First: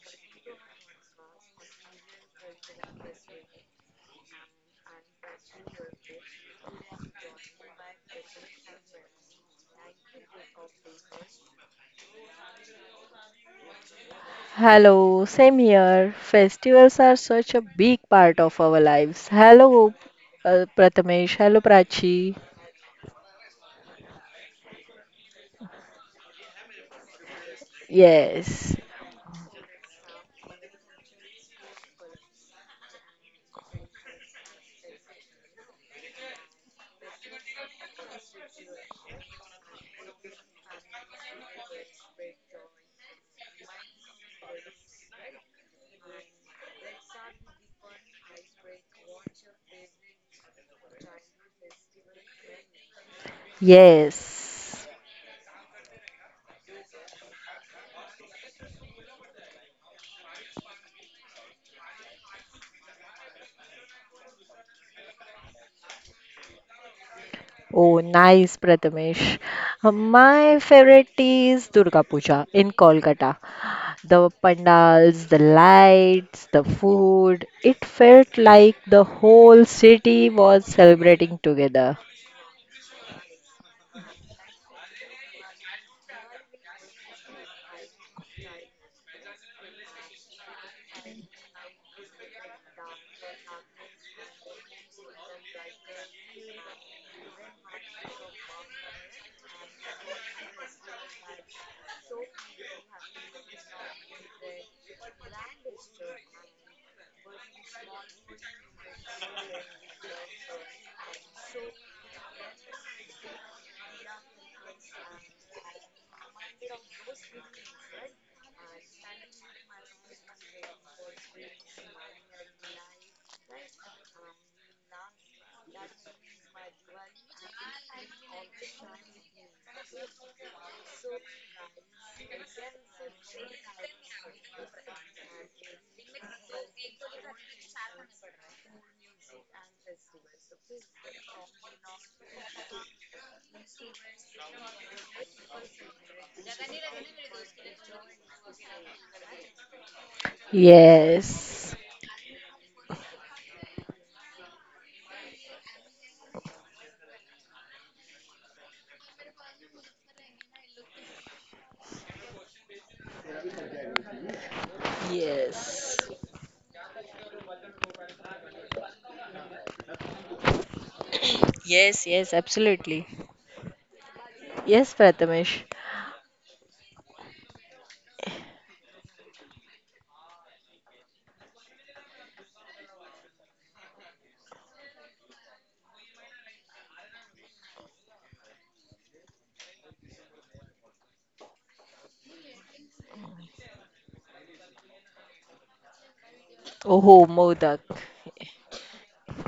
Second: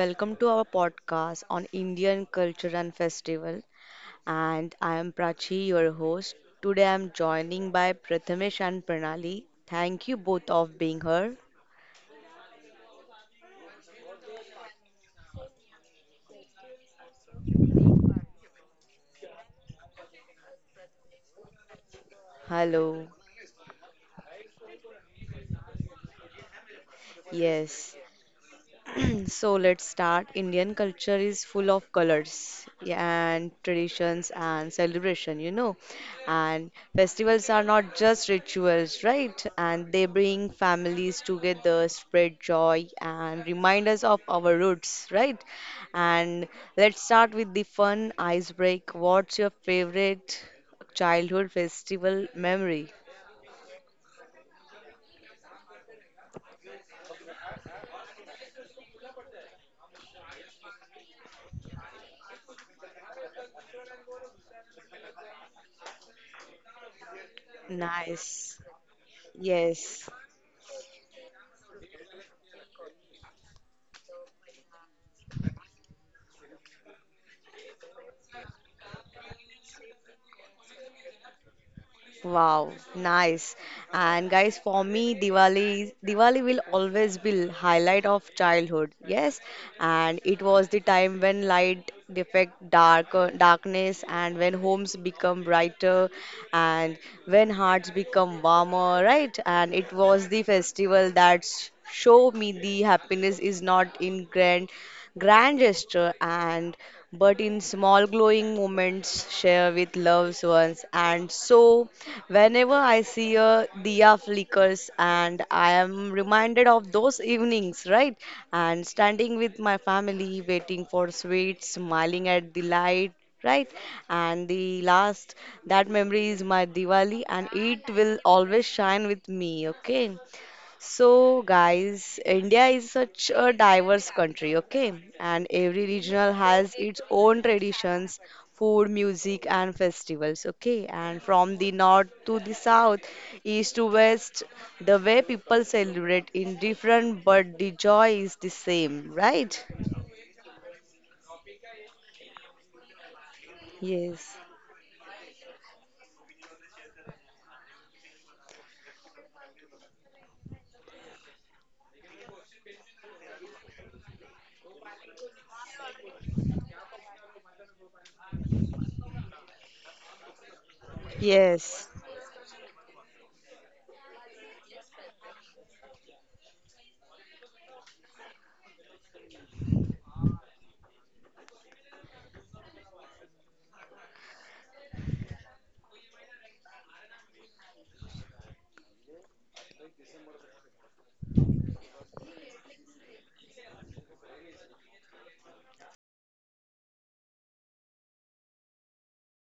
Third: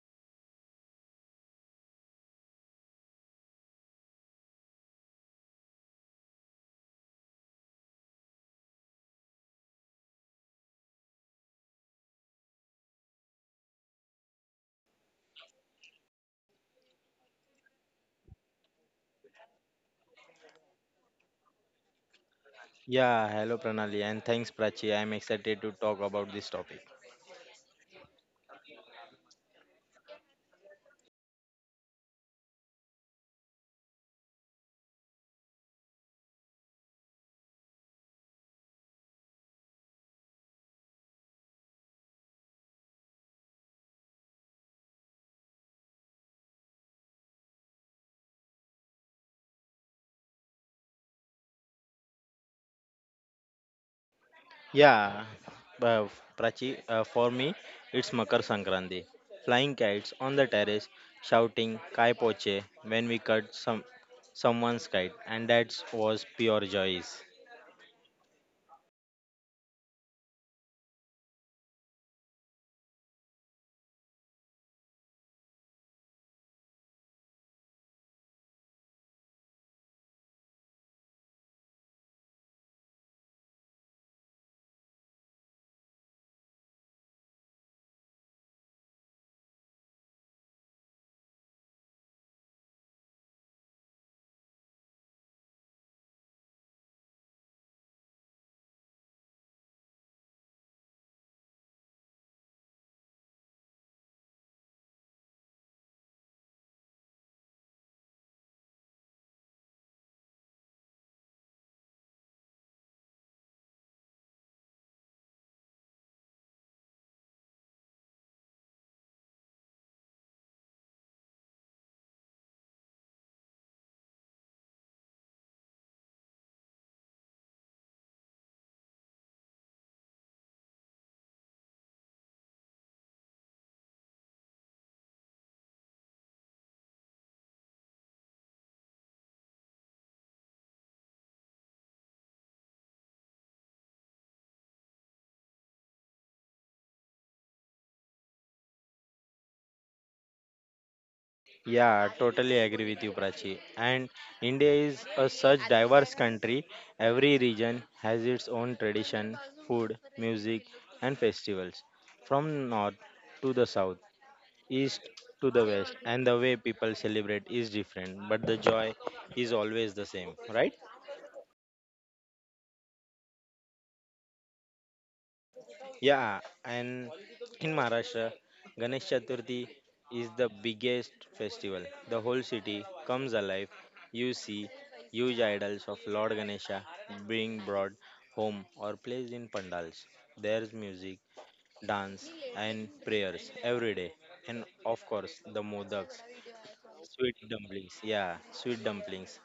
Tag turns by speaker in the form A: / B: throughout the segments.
A: Welcome to our podcast on Indian culture and festival. And I am Prachi, your host. Today, I'm joining by Prathamesh and Pranali. Thank you both of being here.
B: Hello, same here. Festivals are such a big part of our lives. Hello, Prathamesh. Hello, Prachi.
A: Hello.
C: Yeah, hello Pranali, and thanks Prachi. I'm excited to talk about this topic.
A: Yes.
B: Yes,
A: So let's start. Indian culture is full of colors, yeah, and traditions and celebration. And festivals are not just rituals, right? And they bring families together, spread joy, and remind us of our roots, right? And let's start with the fun icebreak. What's your favorite childhood festival memory?
B: yes.
C: Yeah, uh, Prachi, for me, it's Makar Sankranti. Flying kites on the terrace, shouting Kai Poche when we cut someone's kite, and that was pure joys.
B: Oh,
A: Nice.
B: nice, Prathamesh. Uh,
A: Yes.
B: My favorite is Durga Puja in Kolkata. The pandals, the lights, the food. It felt like the whole city was celebrating together.
A: Wow, nice. And guys, for me, Diwali will always be highlight of childhood. Yes, and it was the time when light defect darkness and when homes become brighter and when hearts become warmer, right? And it was the festival that show me the happiness is not in grand gesture and but in small glowing moments share with loved ones. And so, whenever I see a diya flickers, and I am reminded of those evenings, right? And standing with my family, waiting for sweets, smiling at the light. Right, and the last that memory is my Diwali, and it will always shine with me. Okay, so, guys, India is such a diverse country, okay? And every regional has its own traditions, food, music, and festivals, okay? And from the north to the south, east to west, the way people celebrate in different, but the joy is the same, right?
B: Yes,
C: Yeah, totally agree with you, Prachi. And
A: Yes,
C: India is a such diverse country. Every region has its own tradition, food, music, and festivals. From north to the south, east to the west,
B: yes.
C: and the way people celebrate is different, but the joy is always the same, right?
A: yes,
B: Yes, yes, absolutely. Yes, Prathamesh.
C: Yeah, and in Maharashtra, Ganesh Chaturthi is the biggest festival. The whole city comes alive. You see huge idols of Lord Ganesha being brought home or placed in pandals. There's music, dance, and prayers every day, and of course, the modaks.
B: Oh,
C: Sweet
B: Modak.
C: dumplings, yeah, sweet dumplings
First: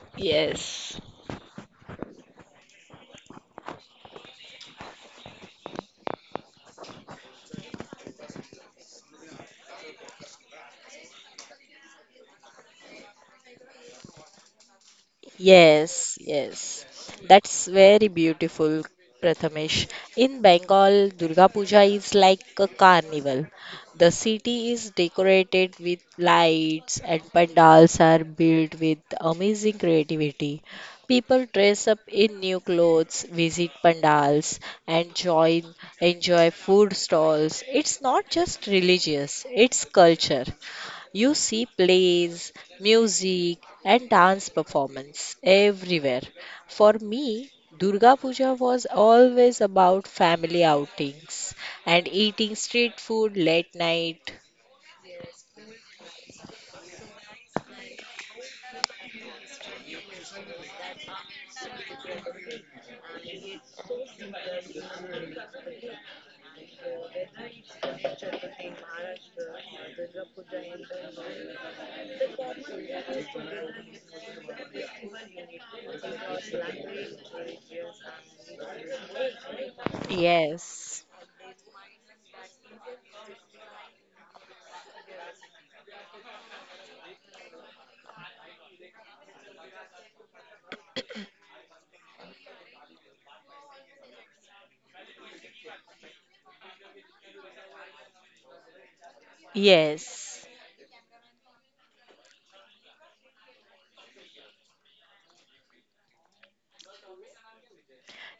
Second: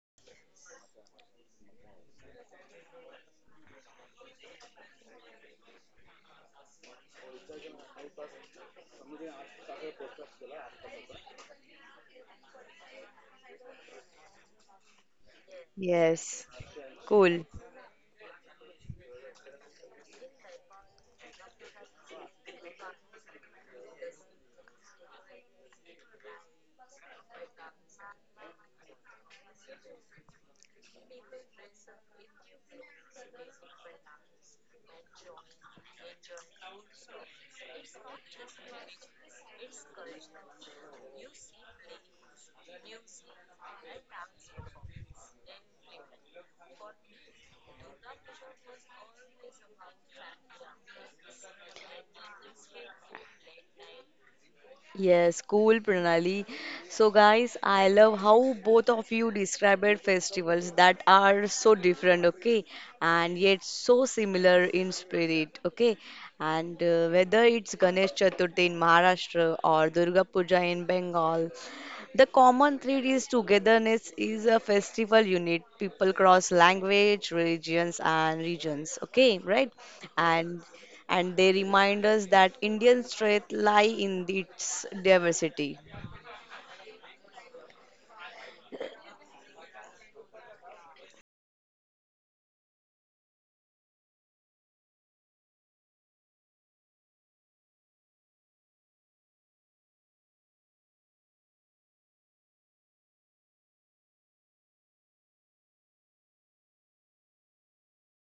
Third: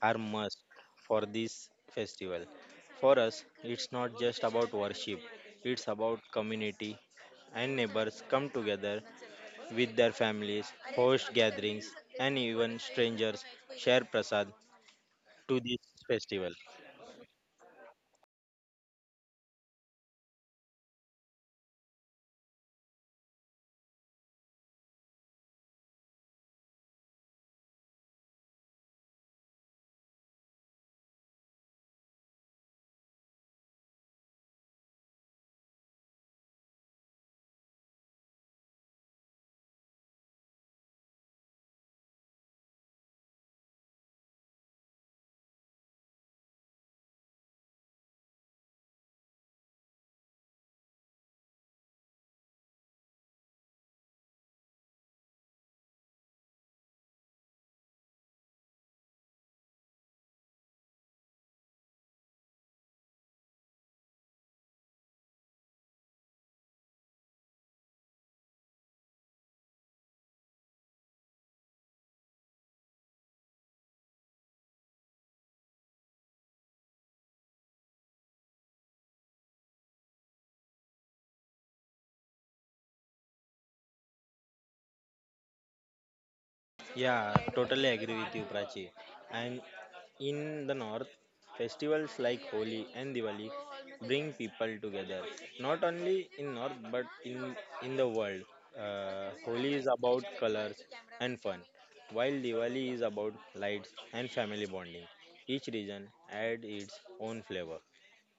C: are must
B: Yes.
C: for this festival. For us, it's not just about worship, it's about community, and neighbors come together with their families, host gatherings, and even strangers share prasad to this
B: Yes,
A: yes.
C: festival.
B: yes.
A: Cool.
B: That's very beautiful, Prathamesh. In Bengal, Durga Puja is like a carnival. The city is decorated with lights and pandals are built with amazing creativity. People dress up in new clothes, visit pandals, and join enjoy food stalls. It's not just religious, it's culture. You see plays, music, and dance performance everywhere. For me, Durga Puja was always about family outings and eating street food late night.
A: Yes, cool, Pranali. So, guys, I love how both of you described festivals that are so different, okay, and yet so similar in spirit, okay. And whether it's Ganesh Chaturthi in Maharashtra or Durga Puja in Bengal, the common thread is togetherness is a festival unit. People cross language, religions, and regions. Okay, right? And
B: Yes,
A: and they remind us that Indian strength lie in its diversity.
C: Yeah, totally agree with you, Prachi. And in the north, festivals like Holi and Diwali bring people together. Not only in north, but in the world. Holi is about
B: yes.
C: colors and fun, while Diwali is about lights and family bonding. Each region adds its own flavor.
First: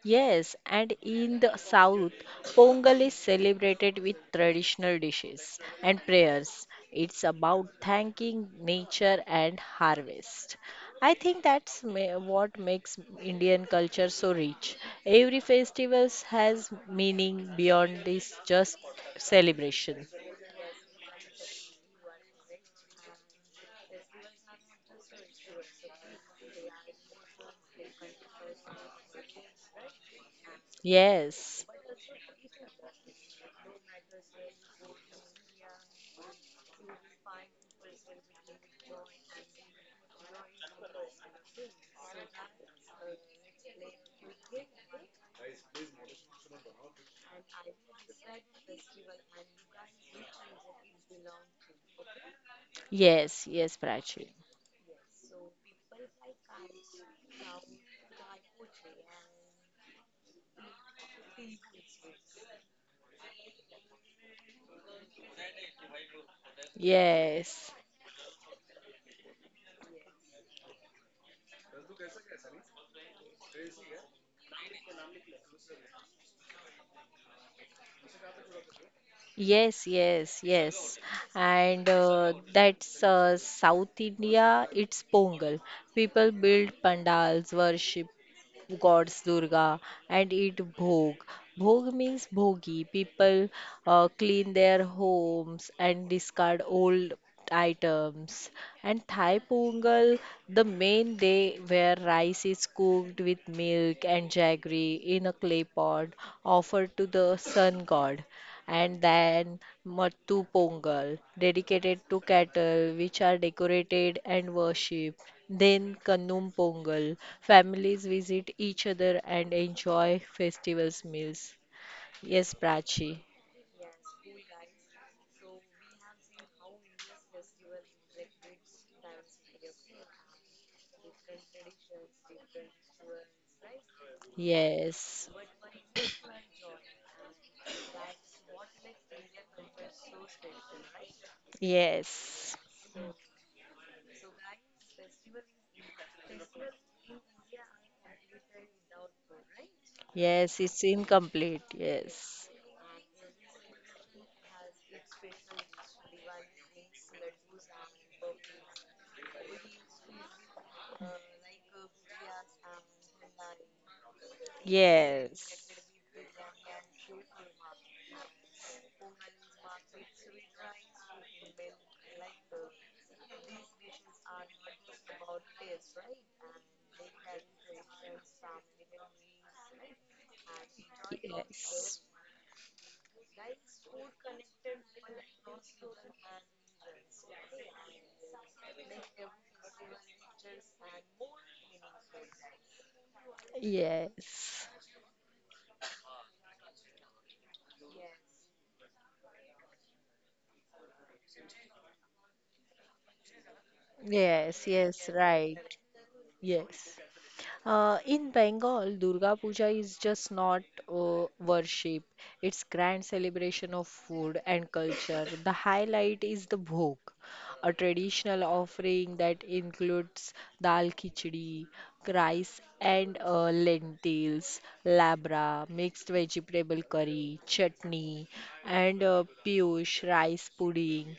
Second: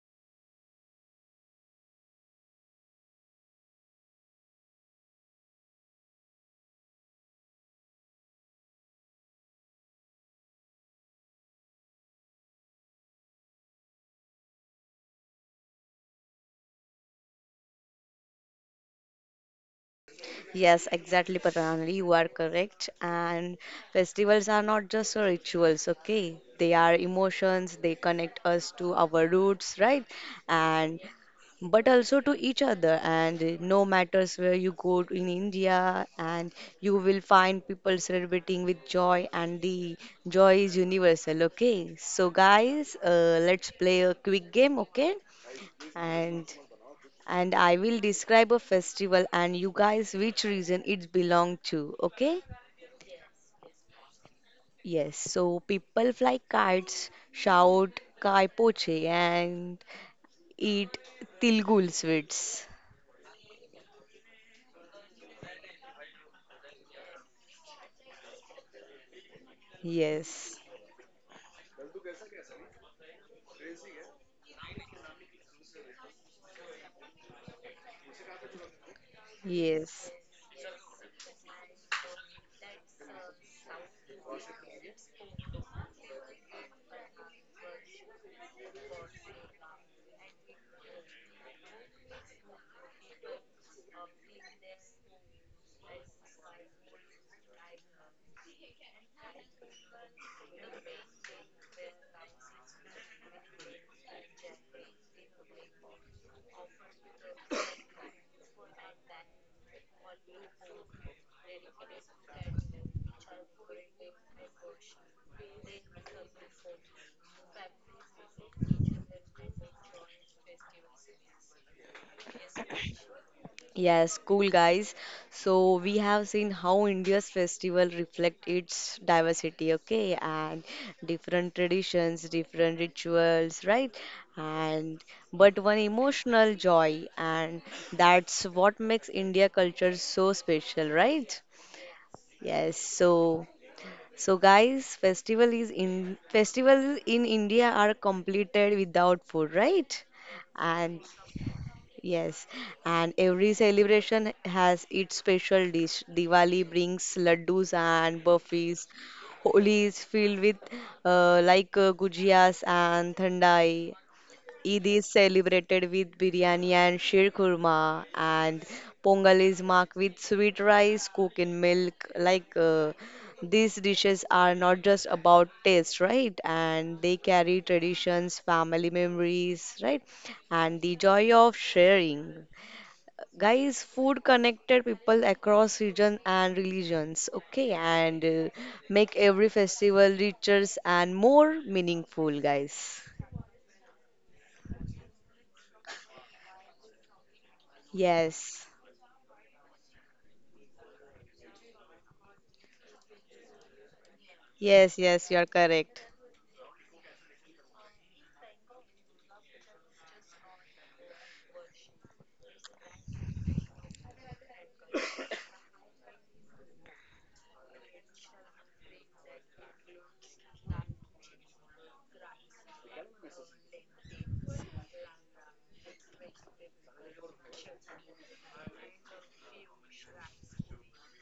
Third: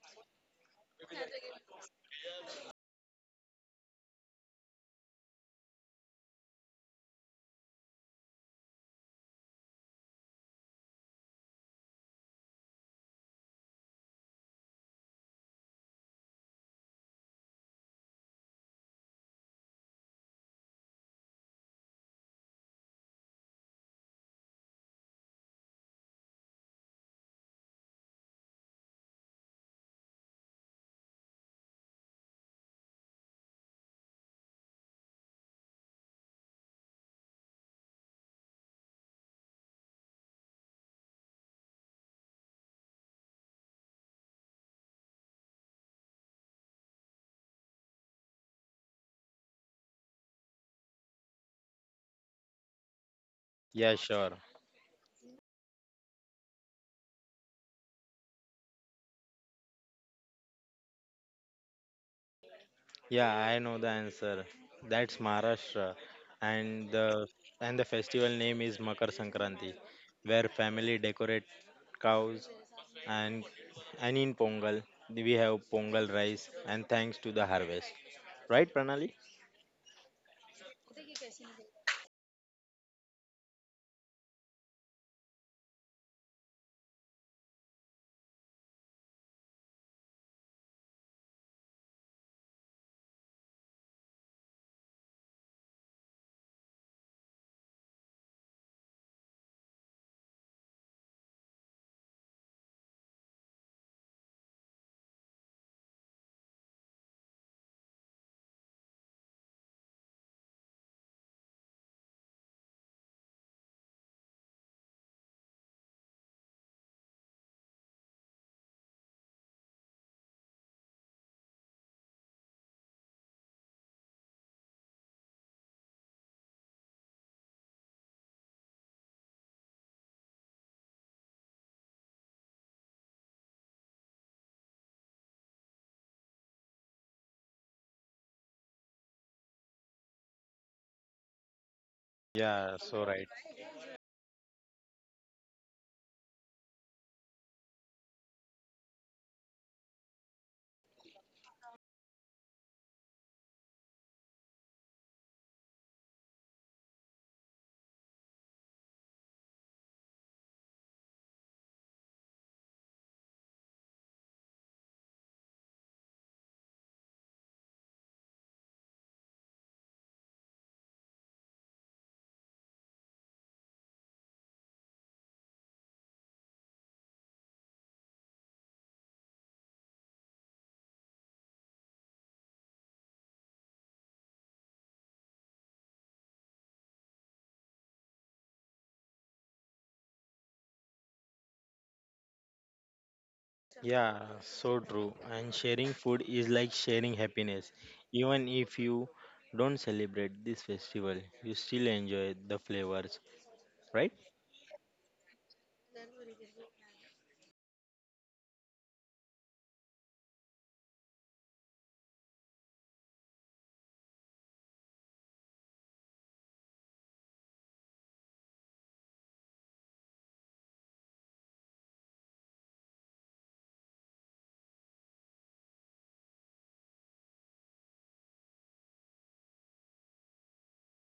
B: Yes, and in the south, Pongal is celebrated with traditional dishes and prayers. It's about thanking nature and harvest. I think what makes Indian culture so rich. Every festival has meaning beyond this just celebration.
A: Yes, exactly, Pranali. You are correct. And festivals are not just rituals, okay? They are emotions, they connect us to our roots, right? And
B: Yes,
A: but also to each other. And no matters where you go to in India, and you will find people celebrating with joy, and the joy is universal, okay? So, guys, let's play a quick game, okay? And and I will describe a festival and you guys which region it belong to, okay?
B: yes, yes,
C: Yeah,
B: Prachi.
C: sure.
A: Yes, so people fly kites, shout kai poche and eat tilgul sweets.
C: Yeah, I know the answer. That's Maharashtra, and the
B: Yes.
C: and the festival name is Makar Sankranti, where
A: Yes,
C: family decorate cows, and in Pongal we have Pongal rice, and thanks to the harvest. Right, Pranali?
B: Yes,
A: yes.
B: yes, yes. And that's South India, it's Pongal. People build pandals, worship gods Durga and eat bhog. Bhog means bhogi. People clean their homes and discard old items. And Thai Pongal, the main day where rice is cooked with milk and jaggery in a clay pot offered to the sun god. And then Mattu Pongal, dedicated to cattle, which are decorated and worshipped. Then Kanum Pongal. Families visit each other and enjoy festivals meals. Yes, Prachi.
A: Yes, cool guys. So we have seen how India's festival reflect its diversity, okay, and different traditions, different rituals, right? And
B: Yes.
A: but one emotional joy, and that's what makes India culture so special, right?
B: Yes.
A: Yes,
C: Yeah, so right.
A: so so guys, festival is in festival in India are completed without food, right?
B: Yes, it's
A: And
B: incomplete.
A: yes,
B: Yes.
A: and every celebration has its special dish. Diwali brings laddus and burfis. Holi is filled with like gujiyas and thandai, Eid is
B: Yes.
A: celebrated with biryani and sheer kurma, and Pongal is marked with sweet rice cooked in milk. Like these dishes are not just about taste, right? And they carry traditions, family memories, right? And the joy of
B: Yes.
A: sharing. Guys, food connected people across region and religions, okay? And make every festival richer and more meaningful, guys.
C: Yeah,
B: Yes.
C: so true. And sharing food is like sharing happiness. Even
A: Yes.
C: if you don't celebrate this festival, you still enjoy the flavors, right?
B: Yes.
A: Yes,
B: Yes.
A: yes, you are
B: Right.
A: correct.
B: Yes. In Bengal, Durga Puja is just not worship. It's grand celebration of food and culture. The highlight is the bhog, a traditional offering that includes dal khichdi, rice and lentils, labra, mixed vegetable curry, chutney, and piyush rice pudding.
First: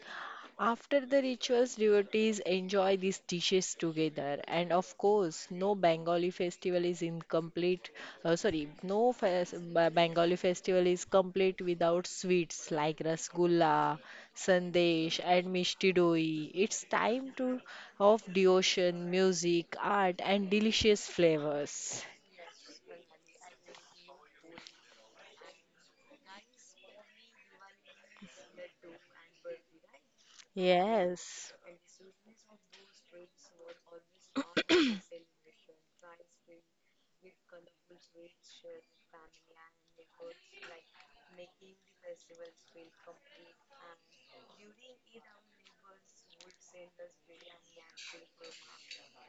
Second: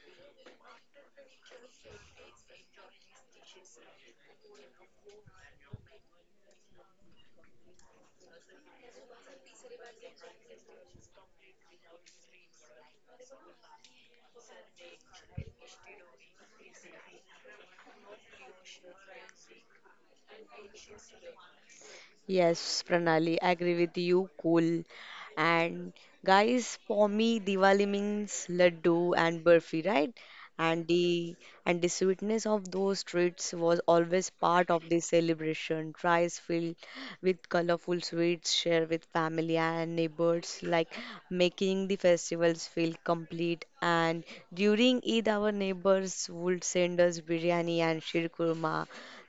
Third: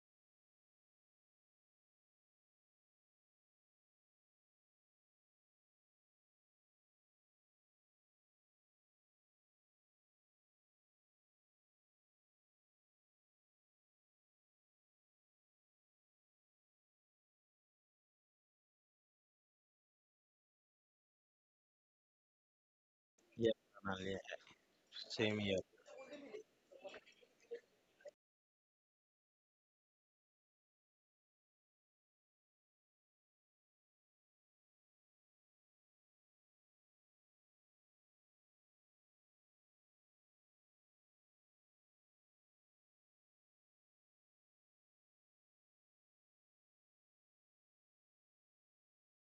B: After the rituals, devotees enjoy these dishes together, and of course, no Bengali festival is incomplete. Sorry, no fes- Ba- Bengali festival is complete without sweets like rasgulla, sandesh, and mishti doi. It's time to of devotion, music, art, and delicious flavors.
A: Yes, Pranali,
C: Yeah,
A: I agree with
C: Pranali,
A: you. Cool.
C: same here.
A: And guys, for me, Diwali means laddu and burfi, right? and the
B: Yes.
A: and the sweetness of those treats was always part of the celebration. Rice filled with colorful sweets shared with family and neighbors, like making the festivals feel complete. And during Eid, our neighbors would send us biryani and shirkurma.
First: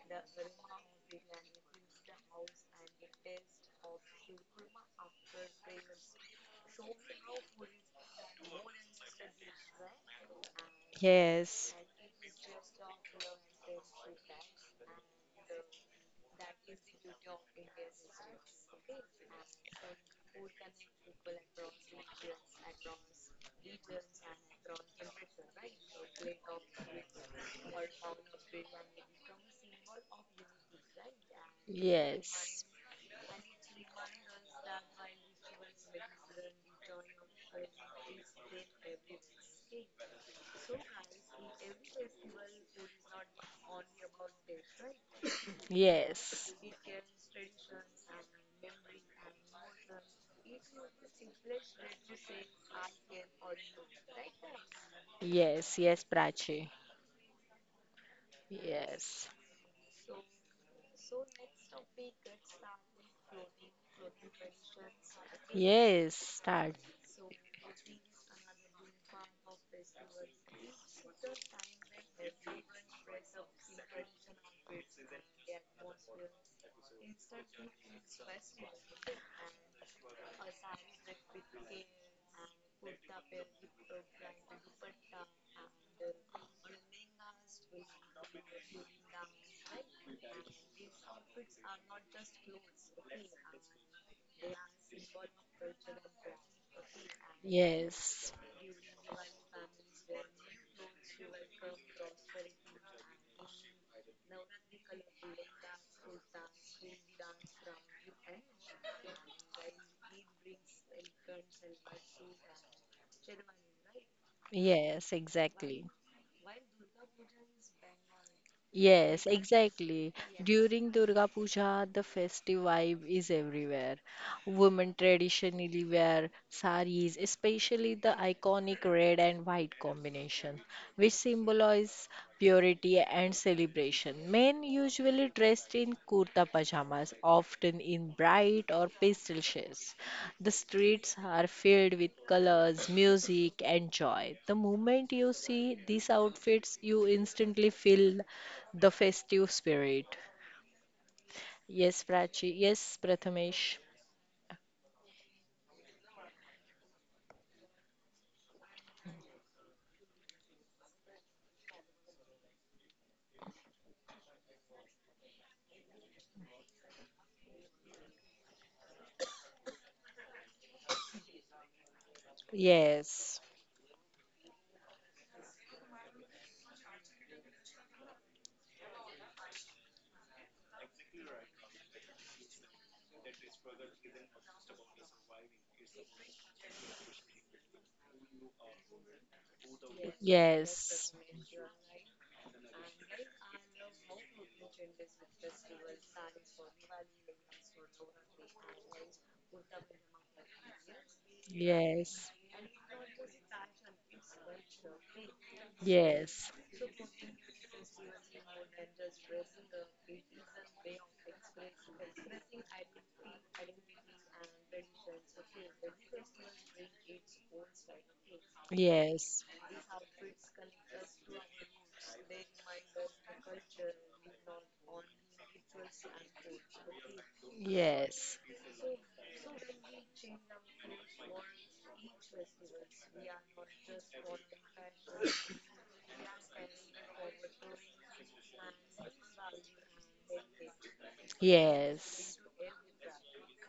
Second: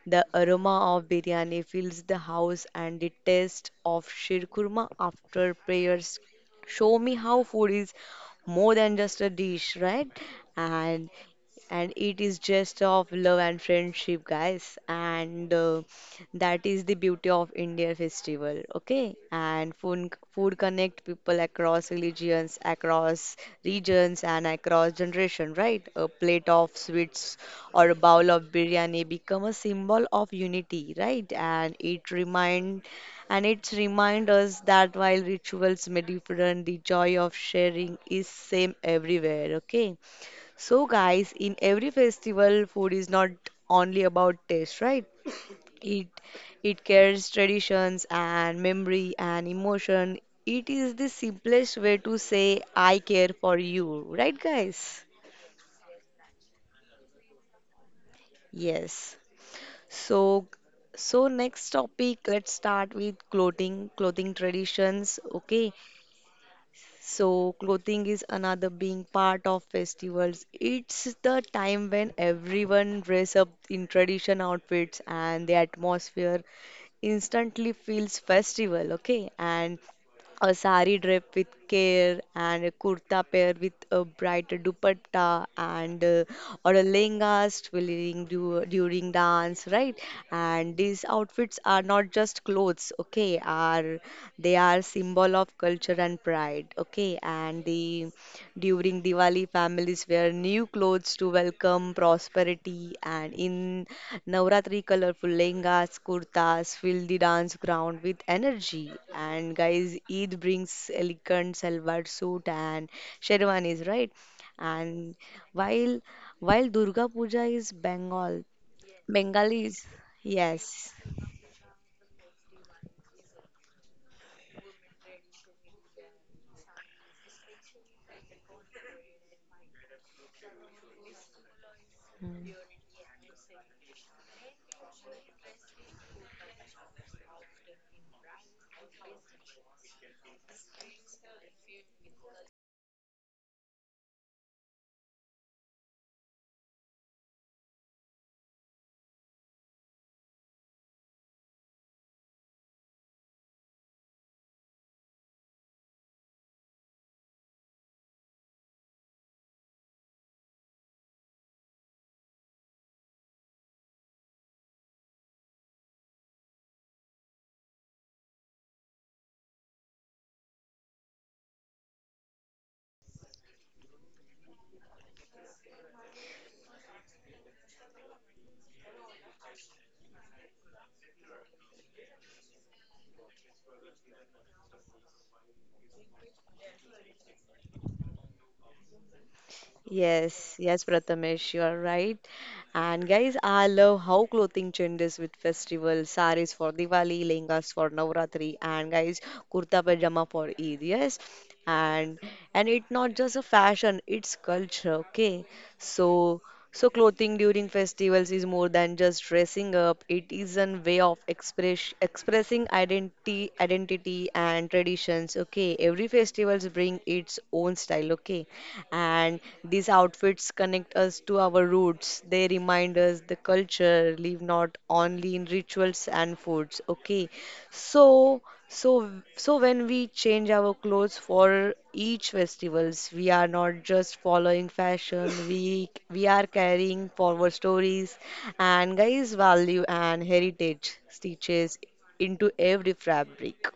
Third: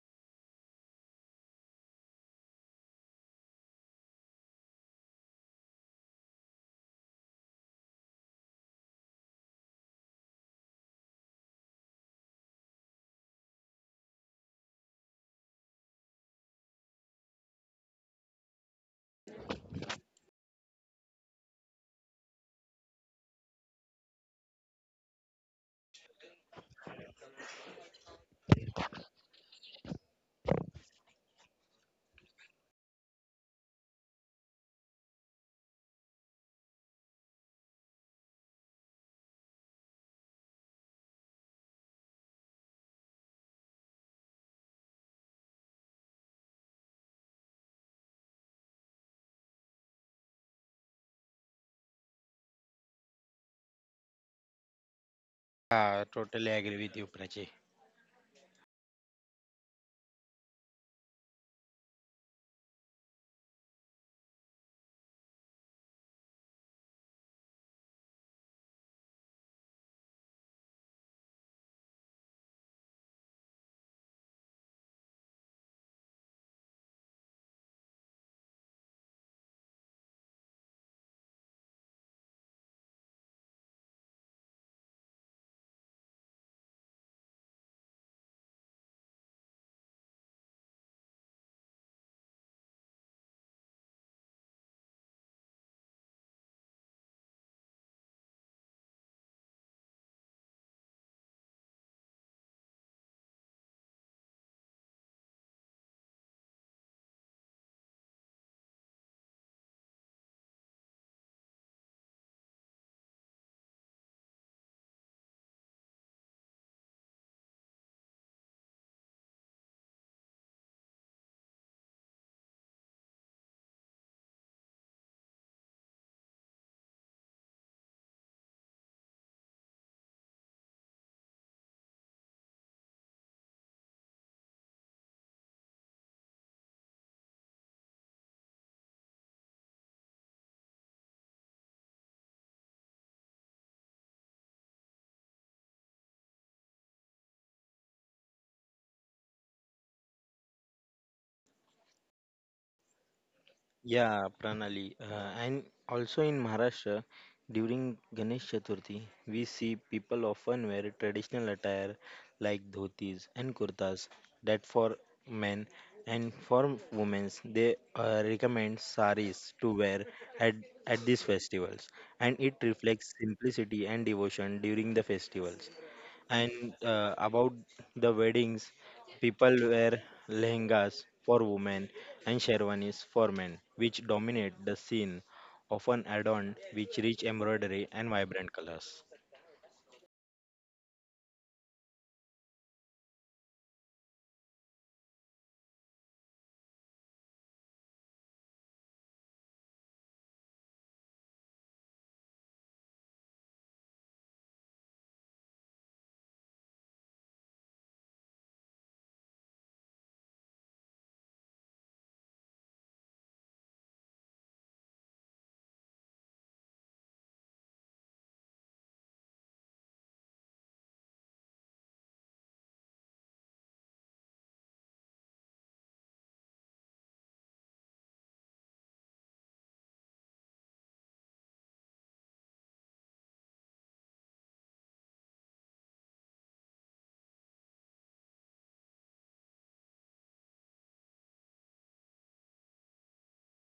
A: The aroma of biryani fills the house, and the taste of shirkurma after prayers show me how food is more than just a dish, right? And
B: Yes,
A: and it is just of love and friendship, guys. And that is the beauty of India festival, okay? And food connect people across religions, across regions, and across generation, right? A plate of sweets or a bowl of biryani become a symbol of unity, right? And it
B: yes,
A: remind and it remind us that while rituals may differ, the joy of sharing is same everywhere, okay? So, guys, in every festival, food is not only about taste, right? It
B: yes.
A: it carries traditions and memory and emotion. It is the simplest way to say I care for you, right, guys?
B: Yes, yes,
C: Yeah, totally
B: Prachi.
C: agree with you, Prachi.
A: Yes.
B: Yes.
A: So, so next topic, let's start with clothing, clothing traditions. Okay,
B: Yes, start.
A: so clothing is another being part of festivals. It's the time when everyone dress up in tradition outfits and the atmosphere instantly feels festival, okay? And a sari draped with care and a kurta paired with a bright dupatta and or a lehenga during dance, right? And these outfits are not just clothes, okay? Are they are symbol of culture and pride, okay? And the
B: Yes,
A: during Diwali, families wear new clothes to welcome prosperity. And in Navratri, colorful lehengas, kurtas fill the dance ground with energy. And guys, Eid brings elegant salwar suit and sherwanis, right? And
B: yes, exactly.
A: while while Durga Puja is Bengal,
B: Yes,
A: Bengalis,
B: exactly.
A: yes.
B: During Durga Puja, the festive vibe is everywhere. Women traditionally wear saris, especially the iconic red and white combination, which symbolize purity and celebration. Men usually dressed in kurta pajamas, often in bright or pastel shades. The streets are filled with colors, music, and joy. The moment you see these outfits, you instantly feel the festive spirit. Yes, Prachi. Yes, Prathamesh.
C: Yeah, Pranali. And also in Maharashtra, during Ganesh Chaturthi, we see people often wear traditional attire like dhotis and kurtas. That for men, and for women, they recommend saris to wear at, at these festivals, and it reflects
B: Yes.
C: simplicity and devotion during the festivals. And about the weddings, people wear lehengas for women and sherwanis for men, which dominate the scene, often adorned with rich embroidery and vibrant colors.
A: Yes, yes,
B: Yes.
A: Prathamesh, you are right. And guys, I love how clothing changes with festivals. Saris for Diwali, lehengas for Navratri, and guys, kurta pajama for Eid. Yes, and
B: Yes. Yes.
A: and it's not just a fashion; it's culture. Okay, so. So, clothing during festivals is more than just dressing up. It is a way of expressing identity and traditions. Okay, every festivals bring its own style. Okay, and
B: Yes.
A: these outfits connect us to our roots. They remind us the culture, live not only in rituals and foods. Okay, so
B: Yes.
A: so, so when we change our clothes for each festivals, we are not just following fashion. We are carrying forward stories and guys' value and heritage stitches
B: Yes.
A: into every fabric.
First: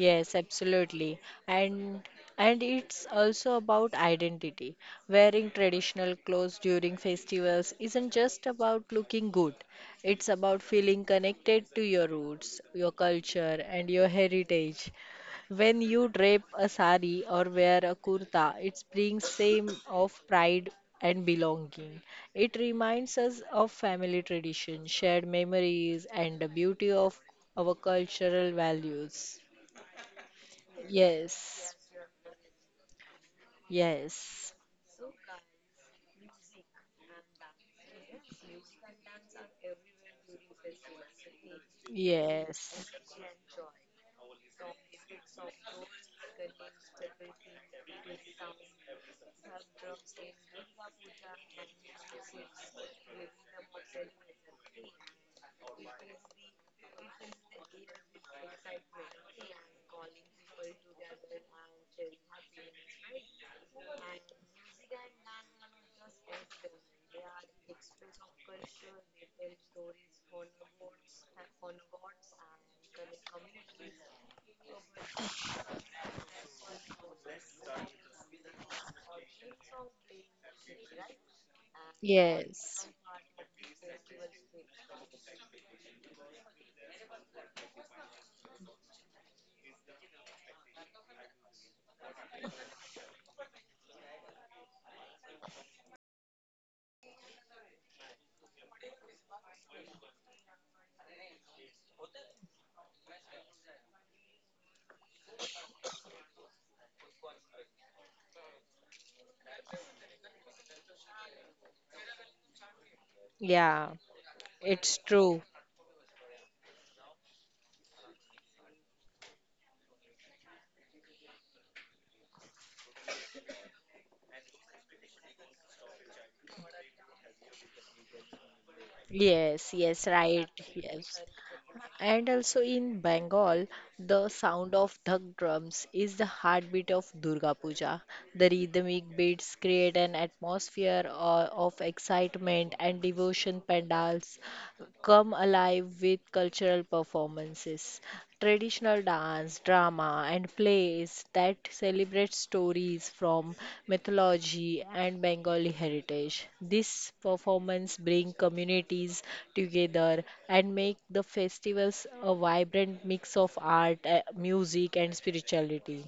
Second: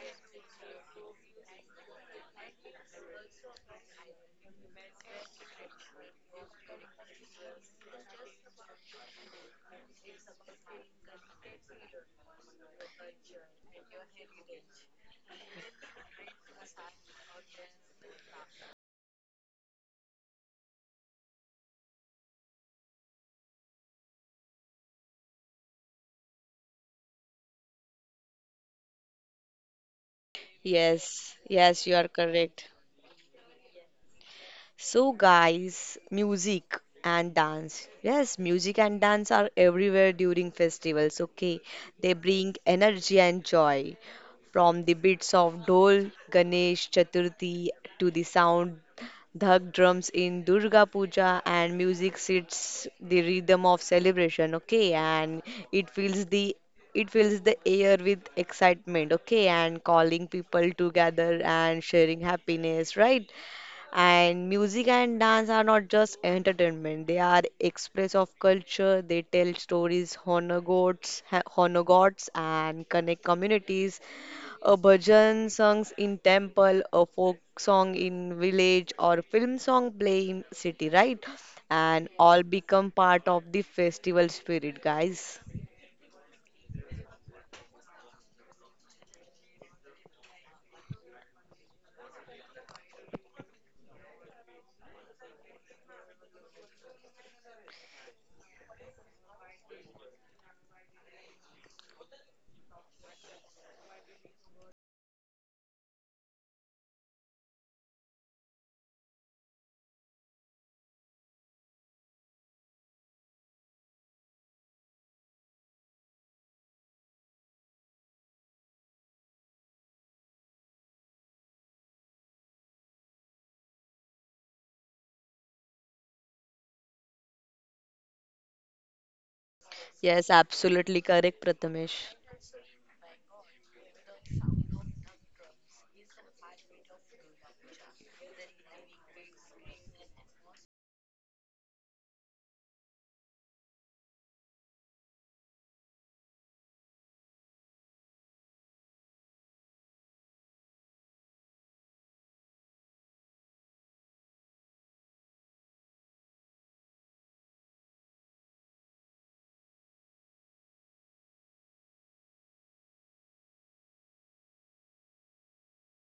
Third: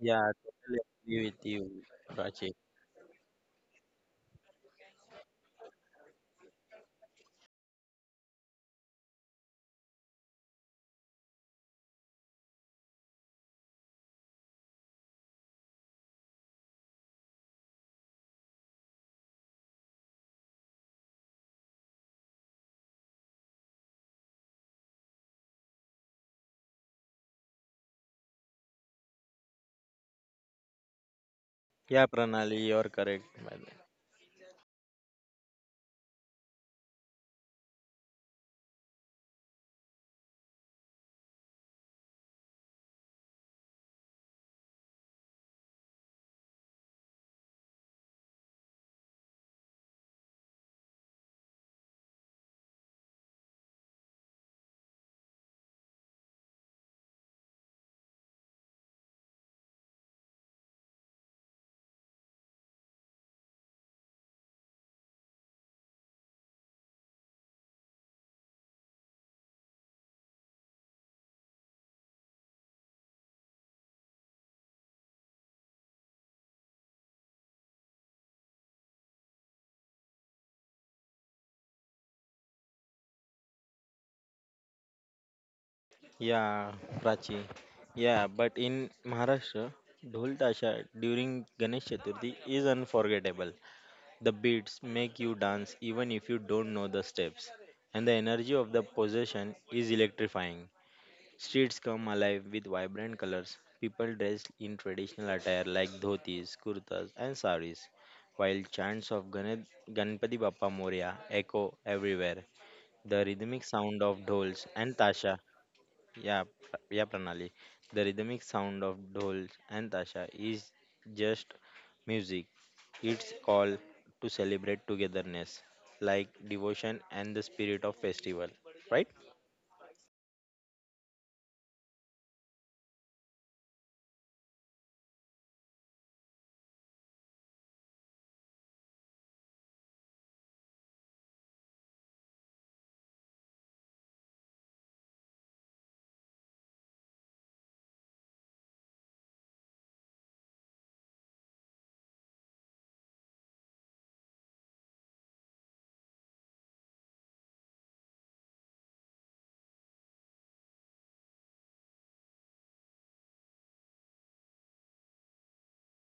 C: Yeah, totally
B: absolutely.
C: agree with you,
B: And
C: Prachi.
B: and it's also about identity. Wearing traditional clothes during festivals isn't just about looking good. It's about feeling connected to your roots, your culture, and your heritage. When you drape a sari or wear a kurta, it brings same of pride and belonging. It reminds us of family tradition, shared memories, and the beauty of our cultural values.
A: Yes,
B: Yes,
A: yes, you are
C: Yeah, Pranali,
A: correct.
C: you're correct, by the way.
B: yes,
A: So, guys, music and dance. Yes, music and dance are everywhere during festivals, okay? They bring
B: yes,
A: energy and joy. From the beats of Dol, Ganesh Chaturthi to the sound dhak drums in Durga Puja and music sits the rhythm of celebration, okay? And it fills the it fills the air with excitement, okay? And calling people together and sharing happiness, right? And music and dance are not just entertainment, they are express of culture, they tell stories, honor gods and connect communities. A bhajan songs in temple, a folk song in village or film song play in city, right? And all
B: yes.
A: become part of the festival spirit, guys.
C: Yeah, Prachi. Yeah, but in Maharashtra, Dhol Tasha during Ganesh Chaturthi is unforgettable. The beats make you dance even if you don't know the steps, and the energy of the possession is electrifying. Streets come alive with vibrant colors, people dressed in traditional attire like dhotis, kurtas, and saris, while chants of Ganpati Bappa Moria echo everywhere. The rhythmic
B: Yeah,
C: sound of dhols and
B: it's
C: tasha.
B: true.
C: Pranali. The rhythmic sound of dhol and tasha is just music. It's call to celebrate togetherness, like devotion and the spirit of festival, right?
B: Yes, yes,
A: Yes,
B: right.
A: absolutely
B: Yes,
A: correct, Prathamesh.
B: and also in Bengal, the sound of dhak drums is the heartbeat of Durga Puja. The rhythmic beats create an atmosphere of excitement and devotion pandals come alive with cultural performances, traditional dance, drama, and plays that celebrate stories from mythology and Bengali heritage. This performance bring communities together and make the festivals a vibrant mix of art, music, and spirituality.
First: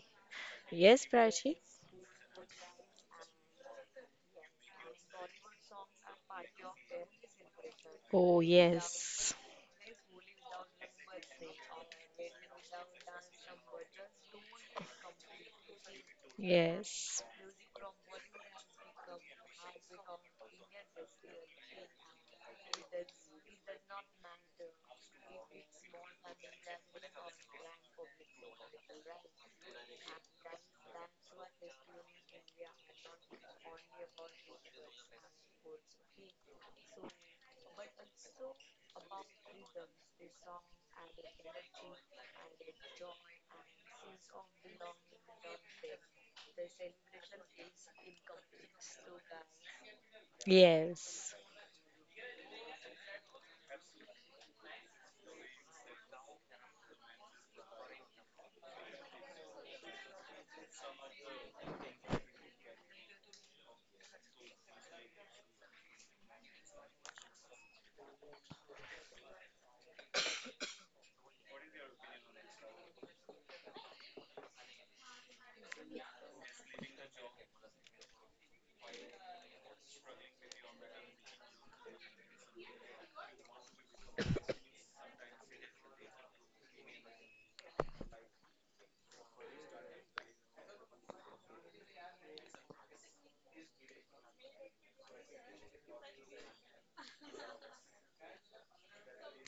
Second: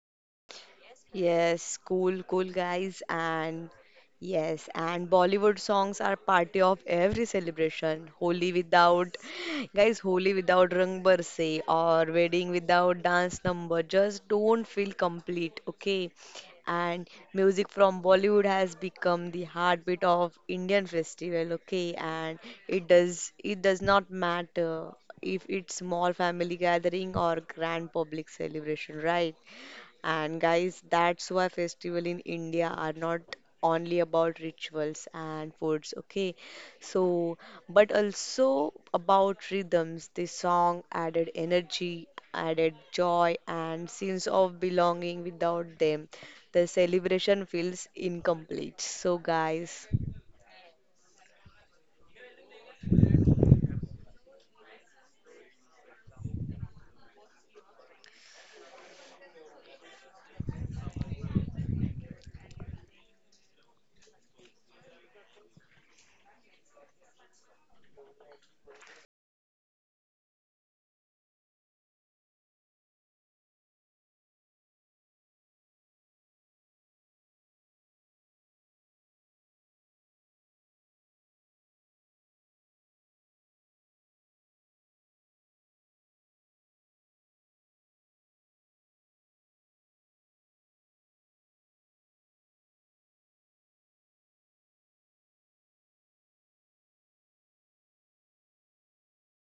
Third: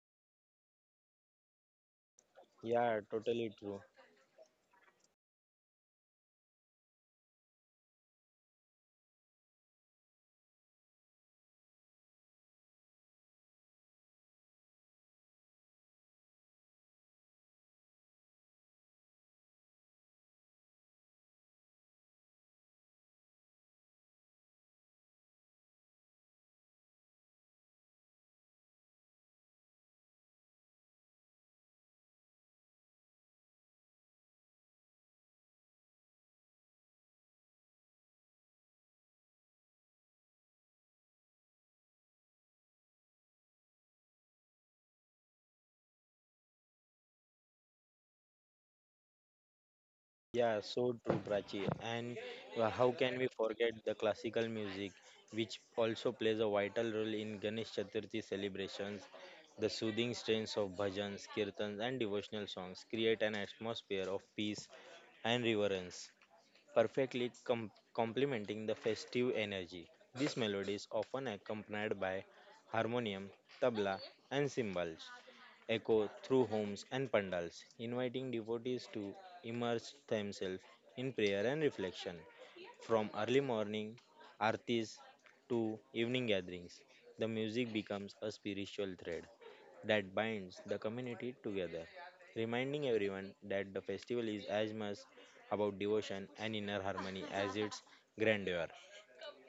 B: Yes, Prachi?
A: Yes, cool, cool
C: Yeah,
A: guys,
C: totally
A: and
C: true.
A: yes, and Bollywood songs are party of every celebration.
B: Oh,
A: Holi without,
B: yes.
A: guys, Holi without Rang Barse or wedding without dance number just don't feel complete, okay? And
B: Yes.
A: music from Bollywood has become the heartbeat of Indian festival, okay? And it does not matter if it's small family gathering or grand public celebration, right? And guys, that's why festival in India are not only about rituals and foods, okay? So, but also about rhythms. The song added energy, added joy, and sense of belonging. Without them, the celebration feels incomplete. So, guys,
C: Yeah, so true,
B: Yes.
C: Prachi. And how can we forget the classical music, which also plays a vital role in Ganesh Chaturthi celebrations? The soothing strains of bhajans, kirtans, and devotional songs create an atmosphere of peace and reverence, perfectly complementing the festive energy. These melodies often accompanied by harmonium, tabla, and cymbals echo through homes and pandals, inviting devotees to immerse themselves in prayer and reflection. From early morning artis to evening gatherings, the music becomes a spiritual thread that binds the community together, reminding everyone that the festival is as much about devotion and inner harmony as its grandeur.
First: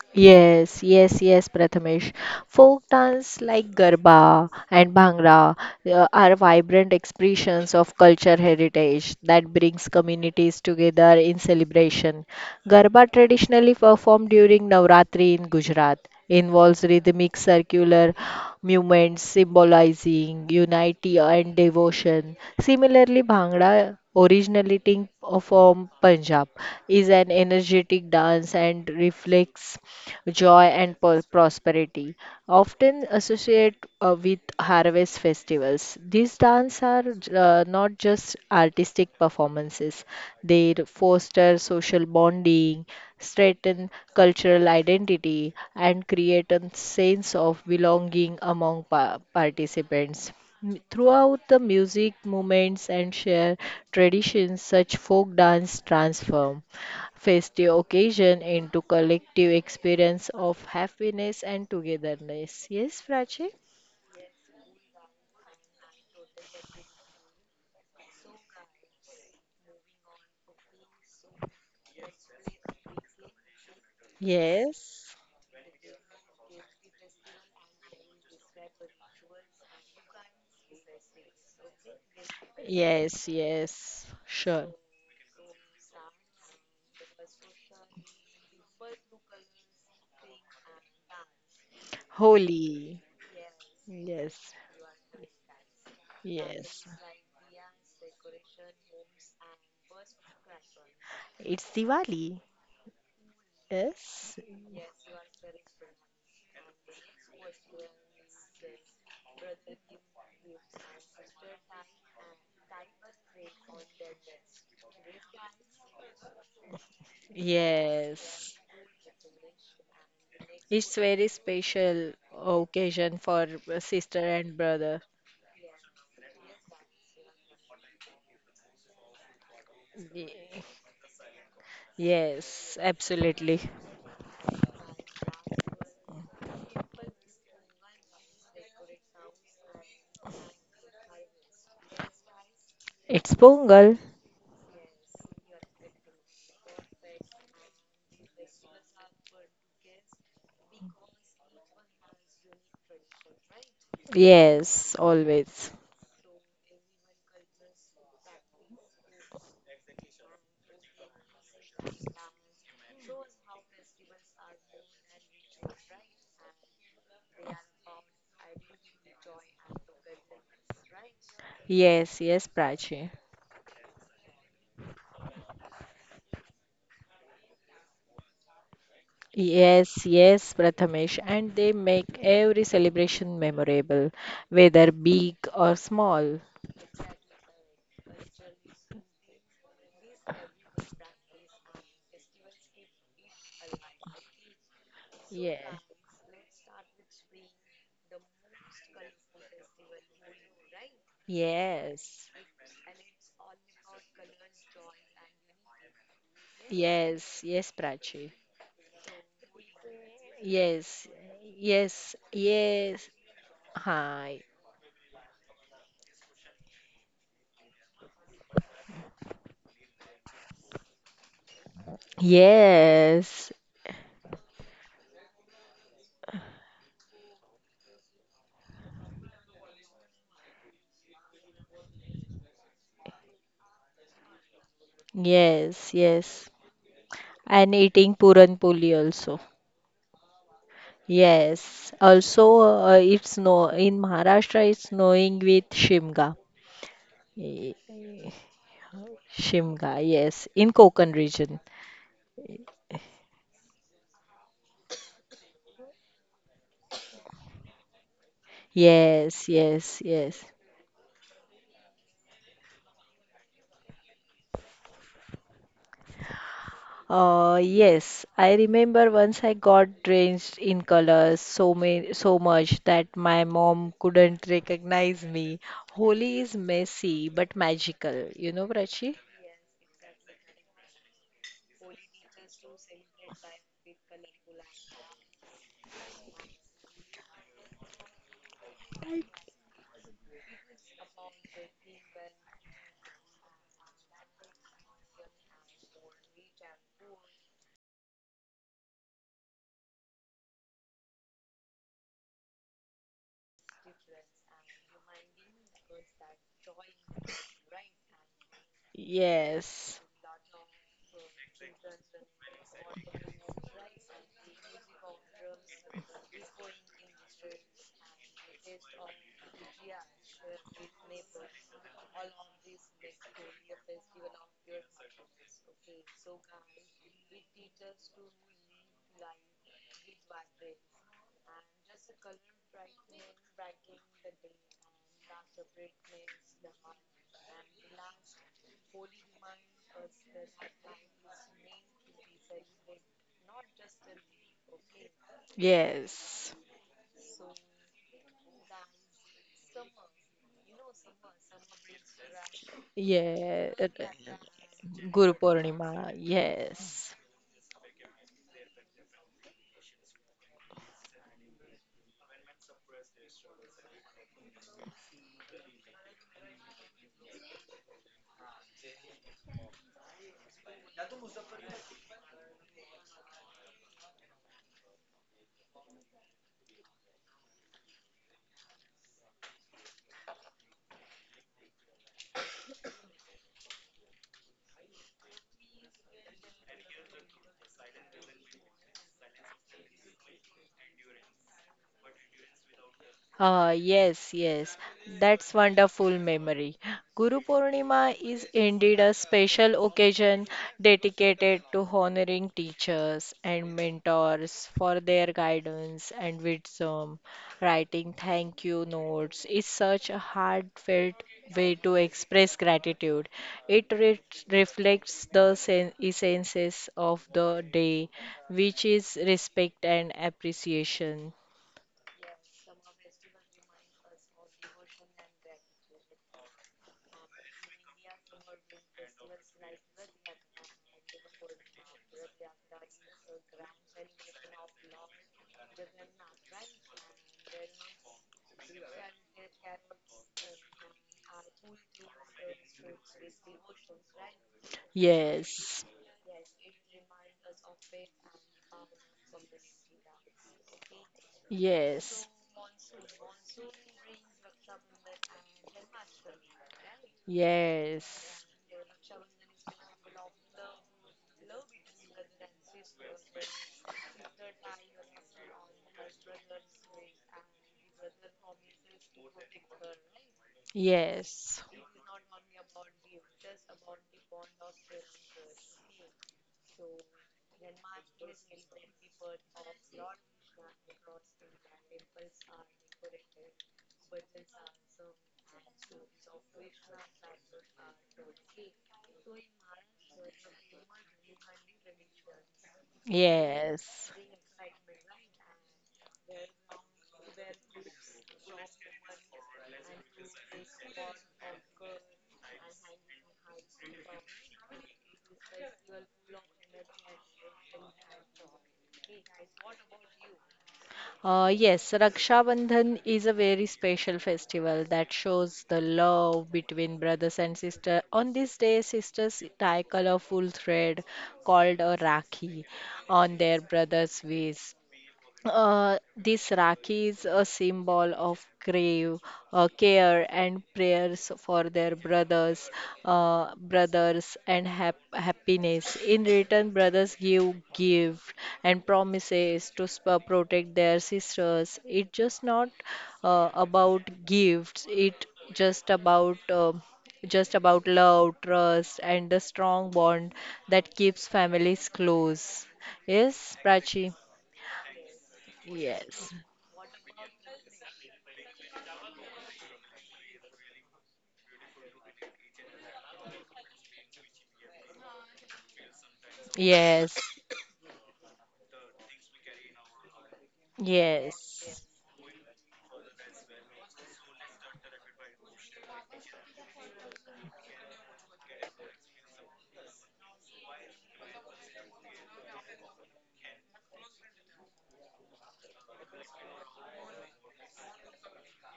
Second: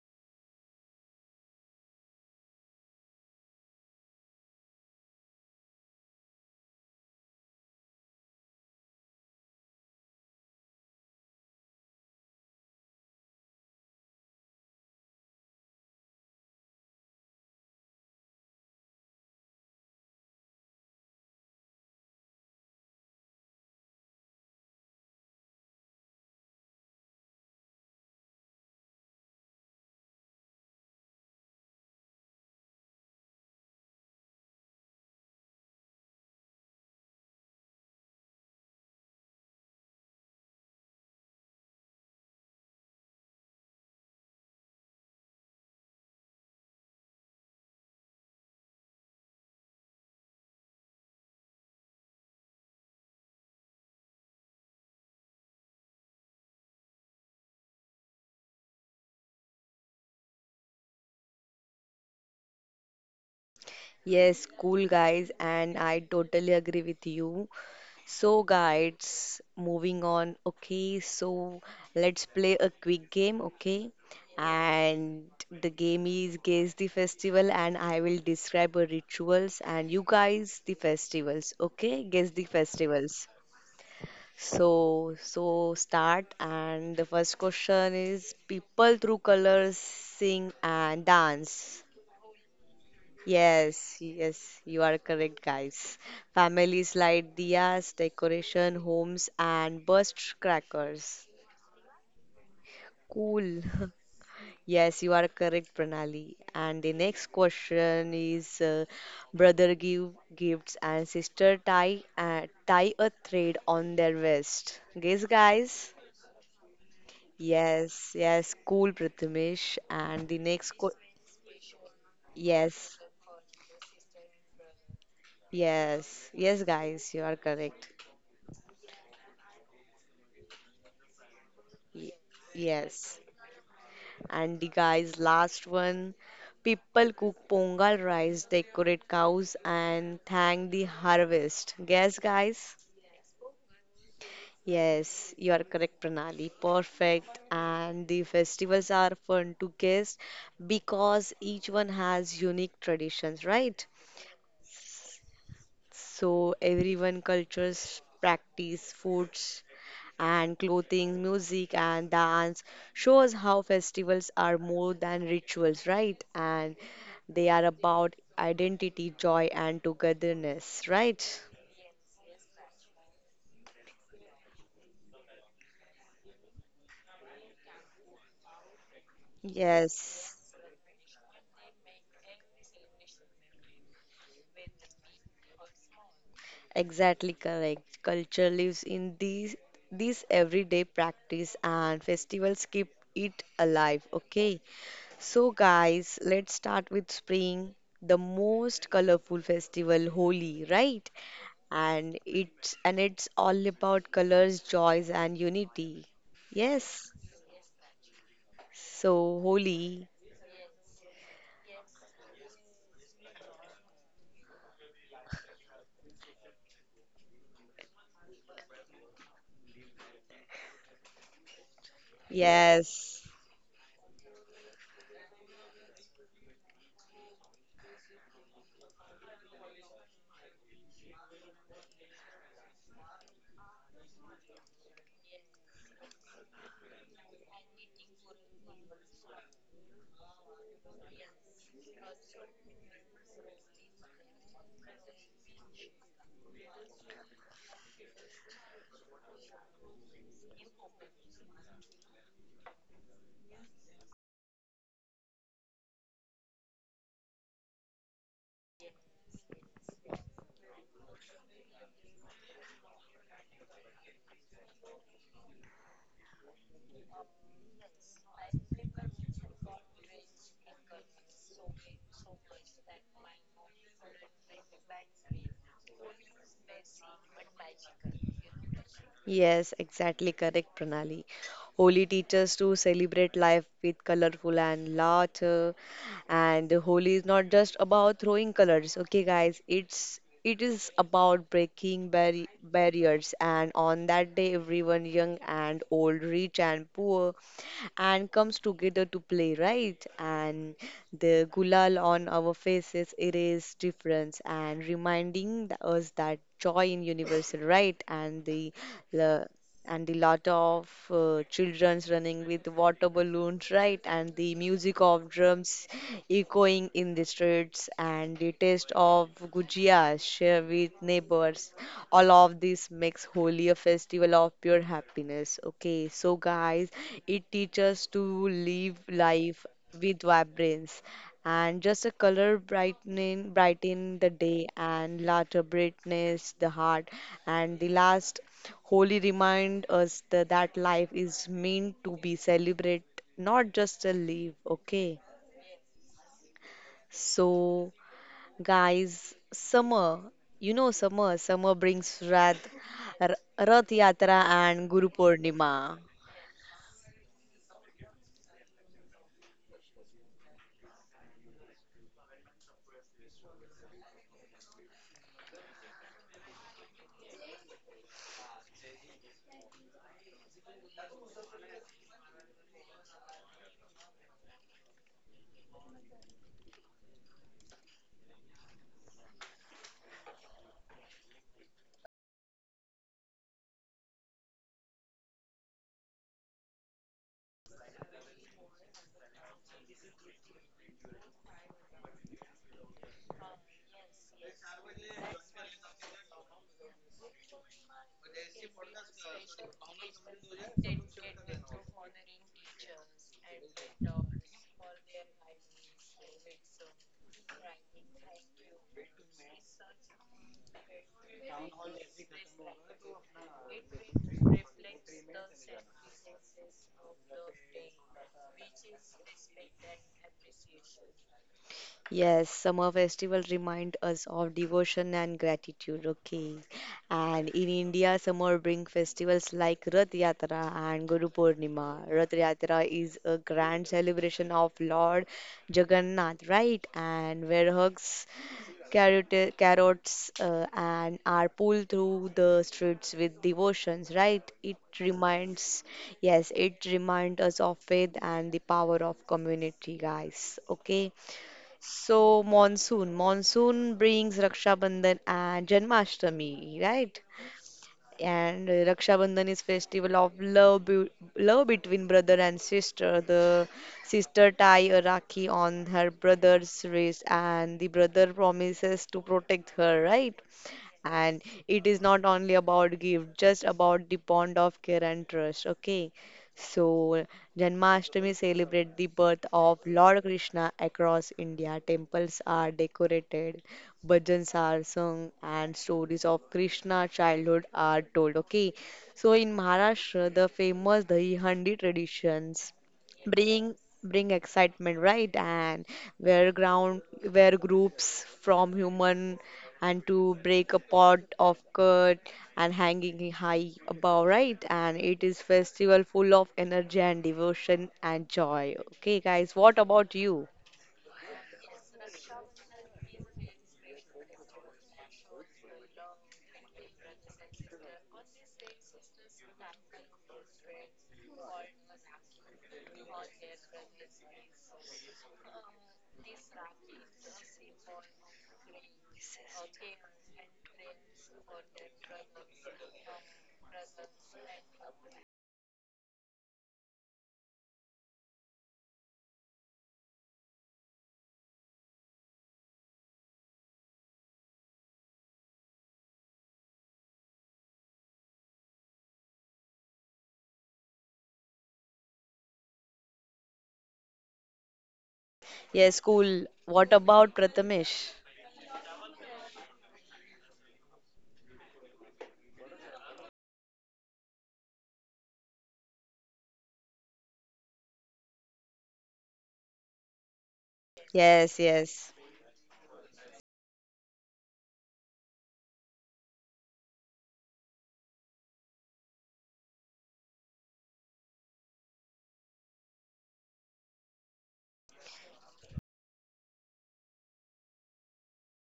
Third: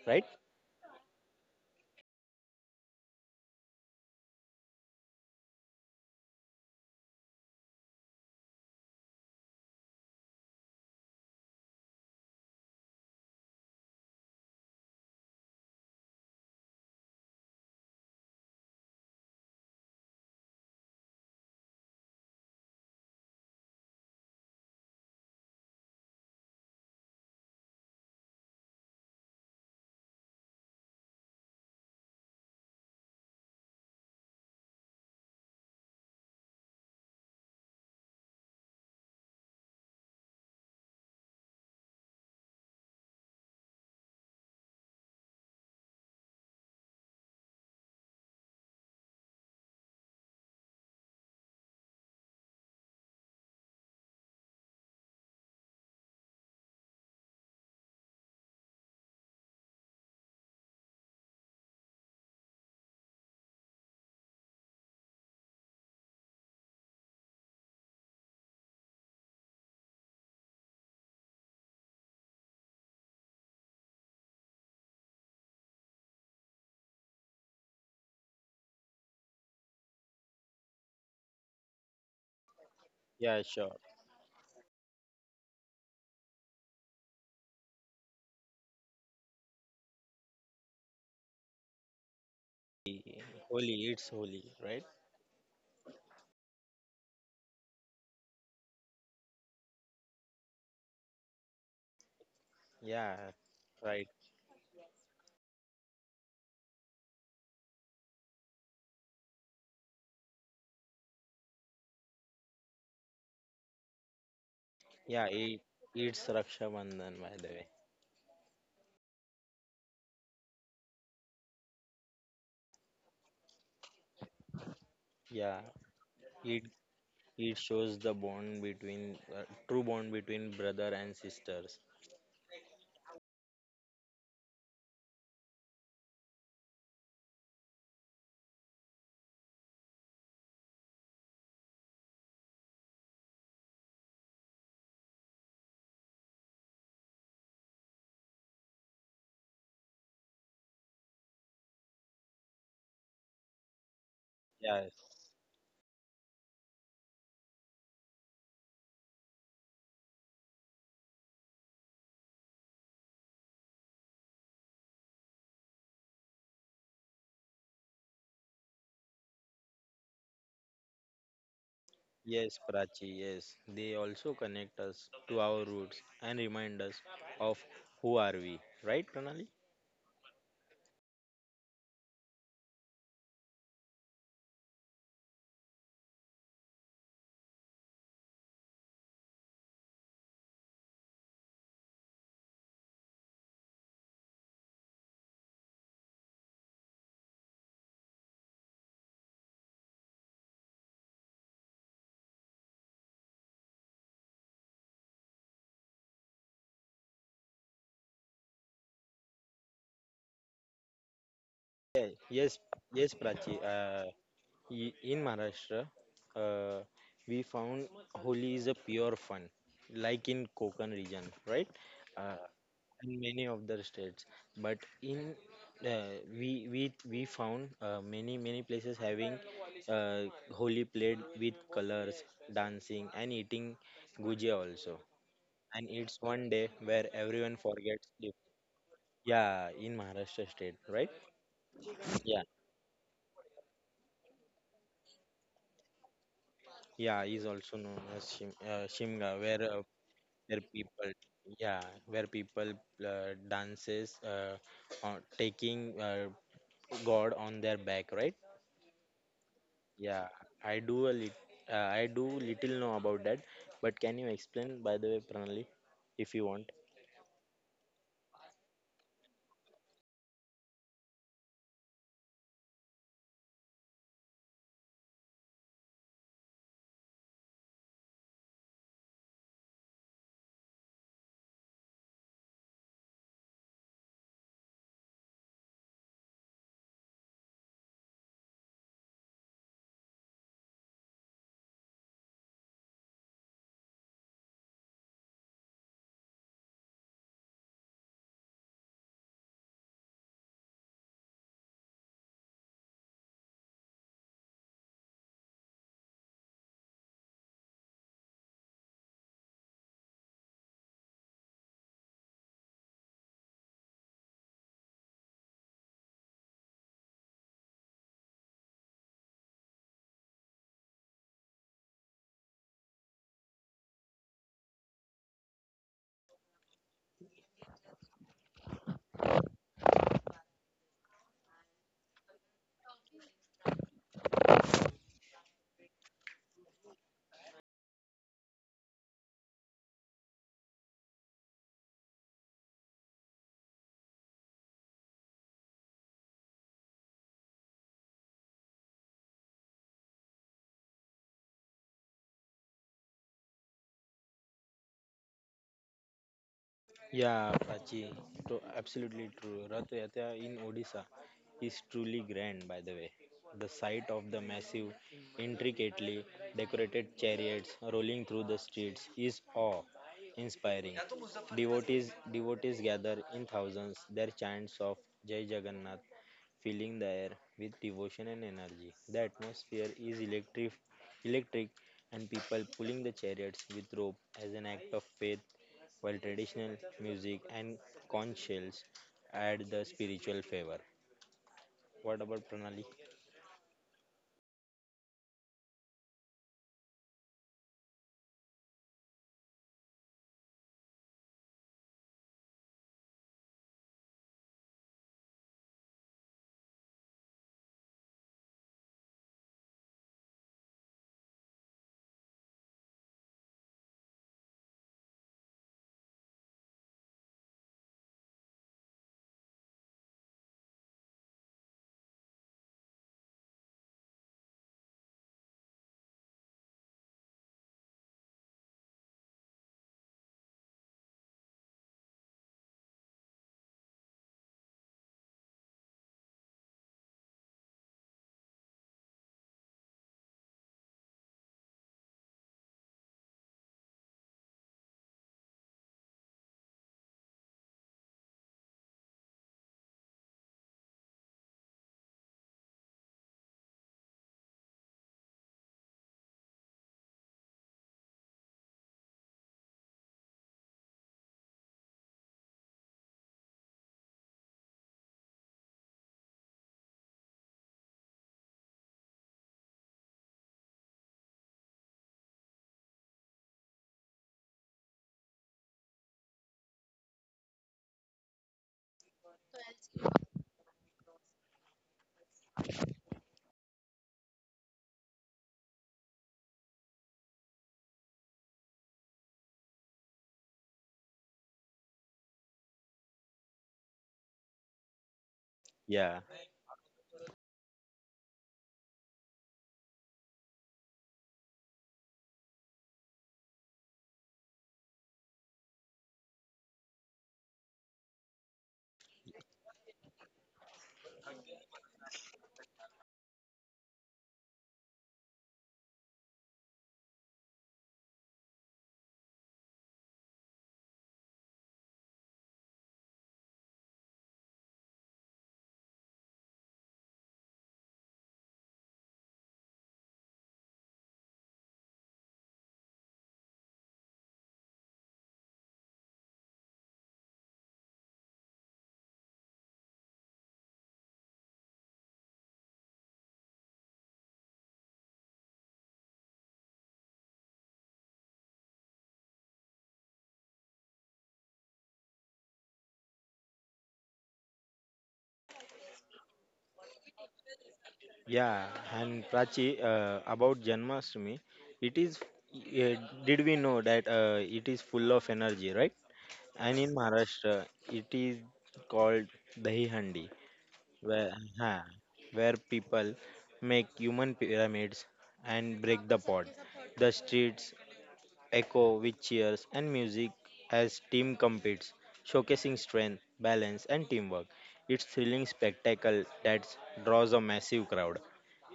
C: Right?
B: Yes, yes, yes, Prathamesh. Folk dance like Garba and Bhangra are vibrant expressions of culture heritage that brings communities together in celebration. Garba, traditionally performed during Navratri in Gujarat, involves rhythmic circular movements symbolizing unity and devotion. Similarly, Bhangra, originally originating from Punjab, is an energetic dance and reflects joy, and prosperity, often associate with harvest festivals. These dances are not just artistic performances, they foster social bonding, strengthen cultural identity, and create a sense of belonging among participants. Throughout the music movements and share traditions, such folk dance transform festive occasion into collective experience of happiness and togetherness. Yes, Prachi?
A: yes, cool guys, and I totally agree with you. So, guys, moving on. Okay, so let's play a quick game. Okay,
B: Yes,
A: and the game is Guess the Festival, and I will describe a rituals, and you guys the festivals. Okay, guess the festivals.
B: yes,
C: Yeah, sure.
B: yes, sure.
A: So, so start, and the first question is people through colors sing and dance.
B: Holy.
C: Holy,
A: Yes,
C: it's holy,
B: Yes,
A: yes, you
C: right?
A: are correct, guys.
B: yes.
A: Families light diyas, decoration, homes, and burst crackers.
B: It's Diwali.
C: Yeah,
A: Cool.
C: right.
B: Yes,
A: Yes, you are correct, Pranali. And the next question is brother give gifts and sister tie tie a thread on their waist. Guess,
C: Yeah, it
A: guys.
C: it's Raksha Bandhan, by the way.
A: Yes, yes,
B: yes.
A: cool, Prathamesh. And the next co
B: It's very special
A: yes,
B: occasion for sister and brother.
C: Yeah,
A: yes,
C: it
A: yes, guys, you are
C: it
A: correct.
C: shows the bond between true bond between
B: Ye-
C: brother and sisters.
A: Ye-
B: Yes,
A: yes.
B: absolutely.
A: And the guys, last one. People cook pongal rice, decorate cows, and thank the harvest. Guess, guys?
B: It's Pongal.
A: Yes, you are correct, Pranali. Perfect. And the festivals are fun to guess because each one has unique traditions, right?
B: Yes,
C: Yes,
B: always.
A: So everyone cultures practice foods and clothing, music, and dance shows how festivals are more than rituals, right? And they are about identity, joy, and togetherness, right?
B: Yes, yes,
C: yes,
B: Prachi.
C: Prachi. Yes, they also connect us to our roots and remind us of who are we. Right, Pranali?
B: Yes,
A: Yes,
B: yes, Prathamesh. And they make every celebration memorable, whether big or small.
A: exactly correct. Culture lives in these everyday practice and festivals keep it alive, okay? So
B: Yeah.
A: guys, let's start with spring, the most colorful festival, Holi, right? and
B: Yes,
A: it's and it's all about colors, joys, and unity. Yes.
B: yes, yes, Prachi.
A: So Holi.
B: Yes,
C: Yeah,
B: yes,
C: yes,
B: yes.
C: yes, Prachi. Uh,
B: Hi.
C: i- in Maharashtra, uh, we found Holi is a pure fun, like in Konkan region, right? Uh, in
A: Yes.
C: many
B: Yes,
C: of the states, but in uh, we we we found many many places having uh, holy played with colors, dancing, and eating gujia also,
B: yes,
C: and it's
B: yes.
C: one day where everyone
B: And
C: forgets
B: eating
C: it.
B: puran puli also.
C: Yeah, in Maharashtra state, right.
B: Yes.
C: yeah
B: Also, it's snow in Maharashtra. It's snowing with Shimga.
C: yeah is
B: Y-
C: also known as shimga,
B: Shimga. Yes,
C: where
B: in
C: people
B: Konkan region.
C: yeah where people dances taking god on their back, right.
B: Yes, yes,
C: Yeah,
B: yes.
C: I do a lit I do little know about that, but can you explain, by the way, Pranali, if you want?
B: Yes, I remember once I got drenched in colors so many, so much that my mom couldn't recognize me. Holi is messy but magical, you know, Prachi?
A: Yes, exactly correct, Pranali. Holi teaches to celebrate life with colorful and laughter, and Holi is not just about throwing colors, okay, guys? It is about breaking barriers. And on that day, everyone, young and old, rich and poor, and comes together to play, right? And the gulal on our faces erase difference and reminding us that joy in universal, right? And the
B: Yes,
A: the lot of children's running with water balloons right and the music of drums echoing in the streets and the taste of gujias shared with neighbors all of this makes holy a festival of pure happiness okay so guys it teaches to live life with vibrance and just a color brighten the day and lighter brightness the heart and the last holy remind us that, that life is meant to be celebrated, not just to live, okay?
B: yes.
A: So, guys, summer, you know summer, summer brings Rath,
B: Yeah,
A: Rath Yatra and Guru
B: Guru
A: Purnima.
B: Purnima, yes. Mm.
C: Yeah, Prachi, to absolutely true. Rath Yatra in Odisha is truly grand, by the way. The sight of the massive, intricately decorated chariots rolling through the streets is awe-inspiring. Devotees gather in thousands, their chants of Jai Jagannath filling the air with devotion and energy. The atmosphere is electric, and people pulling the chariots with rope as an act of faith, while traditional music and conch shells add the spiritual flavor. What about Pranali?
B: Yes, yes, that's wonderful memory. Guru Purnima is indeed a special occasion dedicated to honoring teachers and mentors for their guidance and wisdom. Writing thank you notes is such a heartfelt way to express gratitude. It re- reflects the essences of the day, which is respect and appreciation.
A: Yes, summer festival remind us of devotion and gratitude. Okay, and in India, summer bring festivals like Rath Yatra and Guru Purnima. Rath Yatra is a grand celebration of Lord Jagannath, right? And where hugs, carrots, and are pulled through the streets with devotions, right? It
B: Yes.
A: reminds, yes, it reminds us of faith and the power of community, guys. Okay.
B: Yes,
A: So monsoon, monsoon brings Raksha Bandhan and Janmashtami, right?
B: yes,
A: And Raksha Bandhan is festival of love, be love between brother and sister. The sister tie a rakhi on her brother's wrist, and the brother promises to protect her, right? And
B: yes,
A: it is not only about gift, just about the bond of care and trust. Okay. So Janmashtami celebrate the birth of Lord Krishna across India. Temples are decorated, bhajans are sung, and stories of Krishna childhood are told. Okay. So in Maharashtra, the famous Dahi Handi traditions bring
B: yes.
A: bring excitement right and
C: Yeah,
A: where ground where groups from human and to break a pot of curd and hanging it high above, right? And it is festival full of energy and devotion and joy. Okay, guys, what about you?
B: Yes, Raksha Bandhan is a very special festival that shows the love between brothers and sisters. On this day, sisters tie colorful thread called a rakhi on their brother's waist. This Rakhi is a symbol of grave care and prayers for their brothers, and happiness. In return, brothers give gift and promises to protect their sisters. It's just not about gifts. It just about uh, just about love, trust, and the strong bond that keeps families close. Yes, Prachi.
A: Yes,
B: Yes.
A: cool. What about Prathamesh?
C: yeah, And Prachi, about Janmashtami, it is. Uh, did we know that it is full of energy, right? And in
B: Yes,
C: Maharashtra, it is called Dahi Handi, where
A: Yes,
B: yes,
C: huh,
A: yes.
C: where people make human pyramids and break the pot. The streets echo with cheers and music as team competes, showcasing strength, balance, and teamwork. It's thrilling spectacle that draws a massive crowd,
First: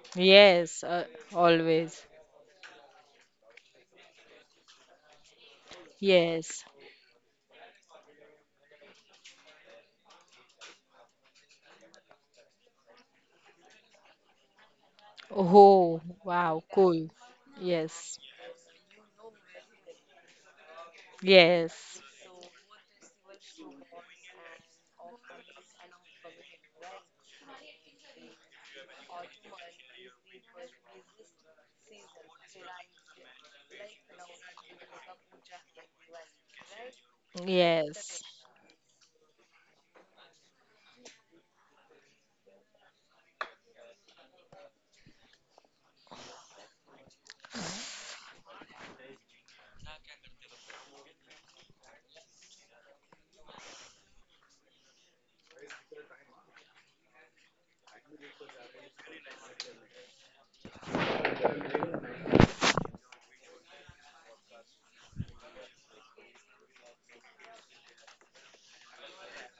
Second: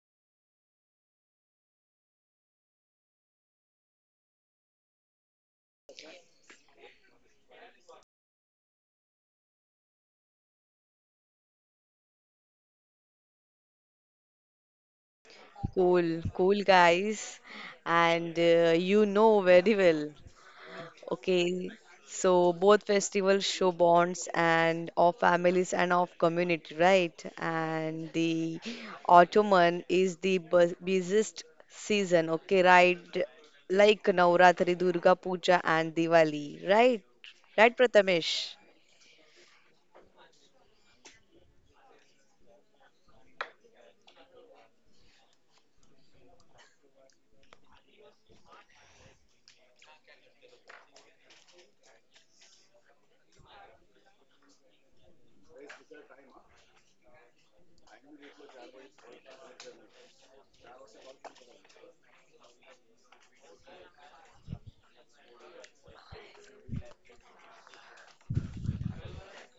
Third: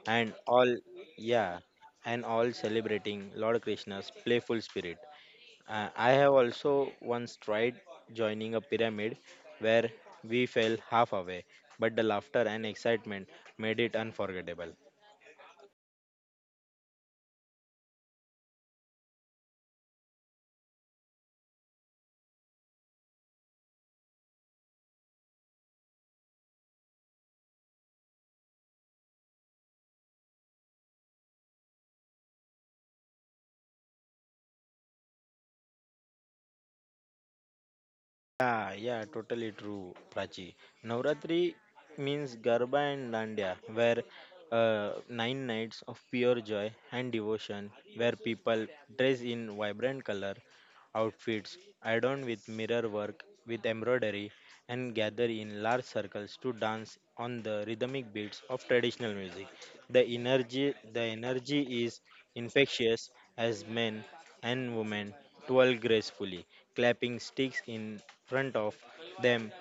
C: and all,
B: yes,
C: yeah,
B: always.
C: and all celebrating Lord Krishna's playful spirit. I have
B: Yes.
C: also once tried joining a pyramid where we fell half away, but the laughter and excitement made it unforgettable.
B: Oh,
A: Cool,
B: wow,
A: cool
B: cool.
A: guys.
B: Yes,
A: And you know very well. Okay,
B: yes,
A: so both festivals show bonds and of families and of community, right? And the autumn is the busiest season, okay, right? Like Navratri, Durga Puja, and Diwali, right? Right,
B: yes.
A: Prathamesh?
C: Yeah, totally true, Prachi. Navratri means Garba and Dandiya, where nine nights of pure joy and devotion, where people dress in vibrant color outfits, adorned with mirror work, with embroidery, and gather in large circles to dance on the rhythmic beats of traditional music. The energy is infectious as men and women twirl gracefully, clapping sticks in front of them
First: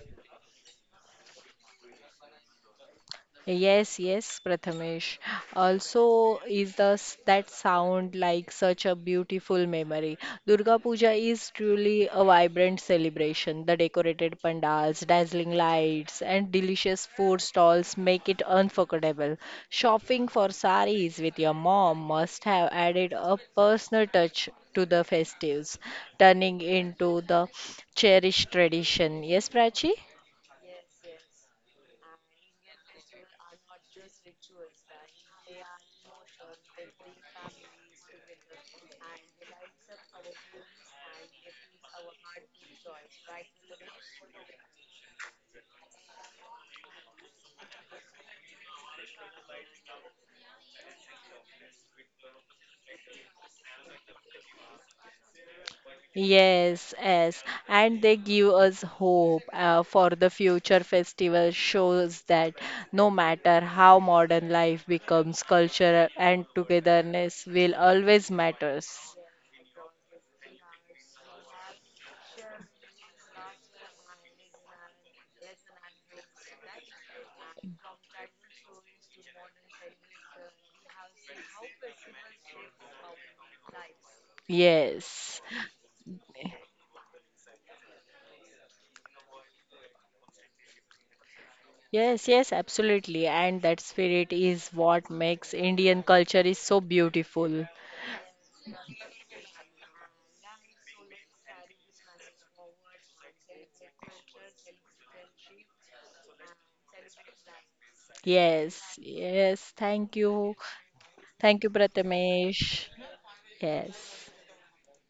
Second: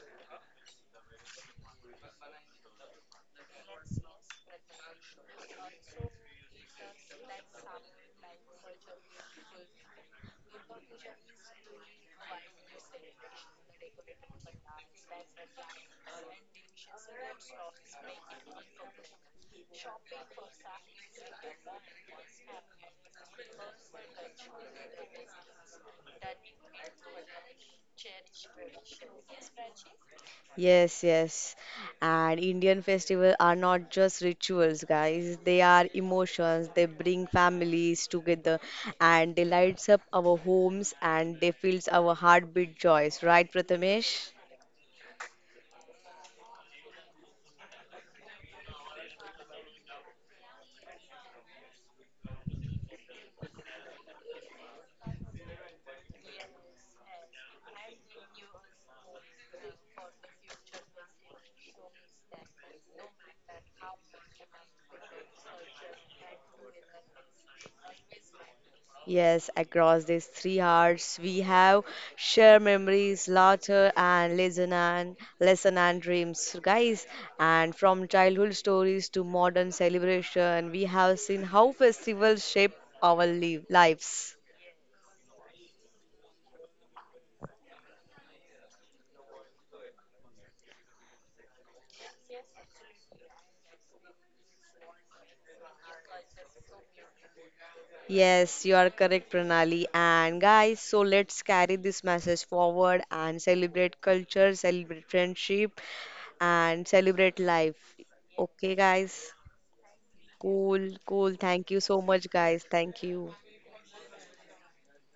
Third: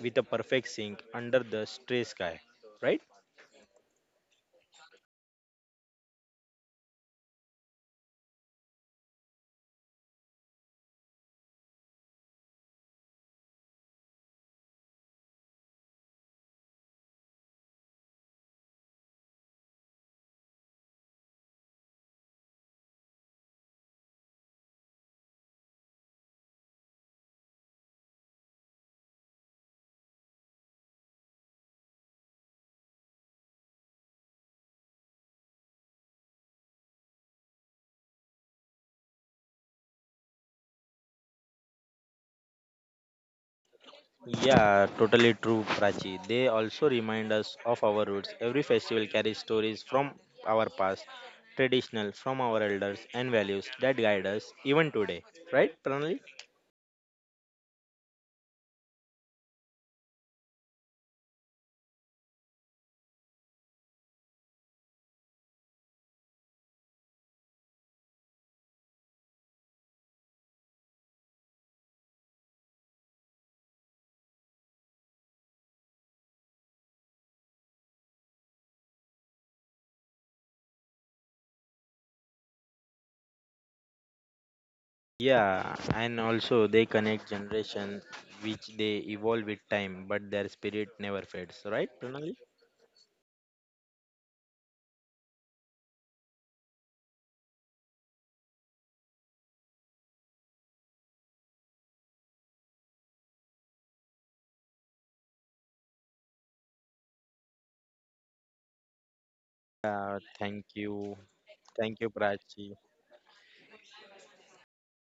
C: with a perfect sync under the stray sky. Right?
B: Yes, yes, Prathamesh. Also, is thus that sound like such a beautiful memory? Durga Puja is truly a vibrant celebration. The decorated pandals, dazzling lights, and delicious food stalls make it unforgettable. Shopping for saris with your mom must have added a personal touch to the festives, turning into the cherished tradition. Yes, Prachi?
A: Yes, yes. And Indian festivals are not just rituals, guys. They are emotions. They bring families together and they lights up our homes and they fills our heartbeat joys, right, Prathamesh?
C: Yeah, totally true, Prachi. They also remind us of our roots. Every festival carries stories from our past, traditional, from our elders, and values that guide us even today. Right, Pranali?
B: Yes, yes, and they give us hope for the future festival shows that no matter how modern life becomes, culture and togetherness will always matters.
A: Yes, across these three hearts we have shared memories, laughter and lesson and dreams, guys. And from childhood stories to modern celebration, we have seen how festivals shape our lives.
B: Yes.
C: Yeah, and also they connect generation which they evolve with time, but their spirit never fades. Right,
B: Yes,
C: Pranali?
B: yes, absolutely. And that spirit is what makes Indian culture is so beautiful.
A: Yes, you are correct, Pranali. And guys, so let's carry this message forward and celebrate culture, celebrate friendship, and celebrate life. Okay,
B: Yes,
A: guys?
B: yes. Thank
C: Yeah,
B: you.
C: thank
A: Cool,
C: you.
A: cool.
B: Thank you,
A: Thank you
C: Thank
A: so
C: you,
A: much, guys.
C: Prachi.
B: Prathamesh.
A: Thank you.
B: Yes.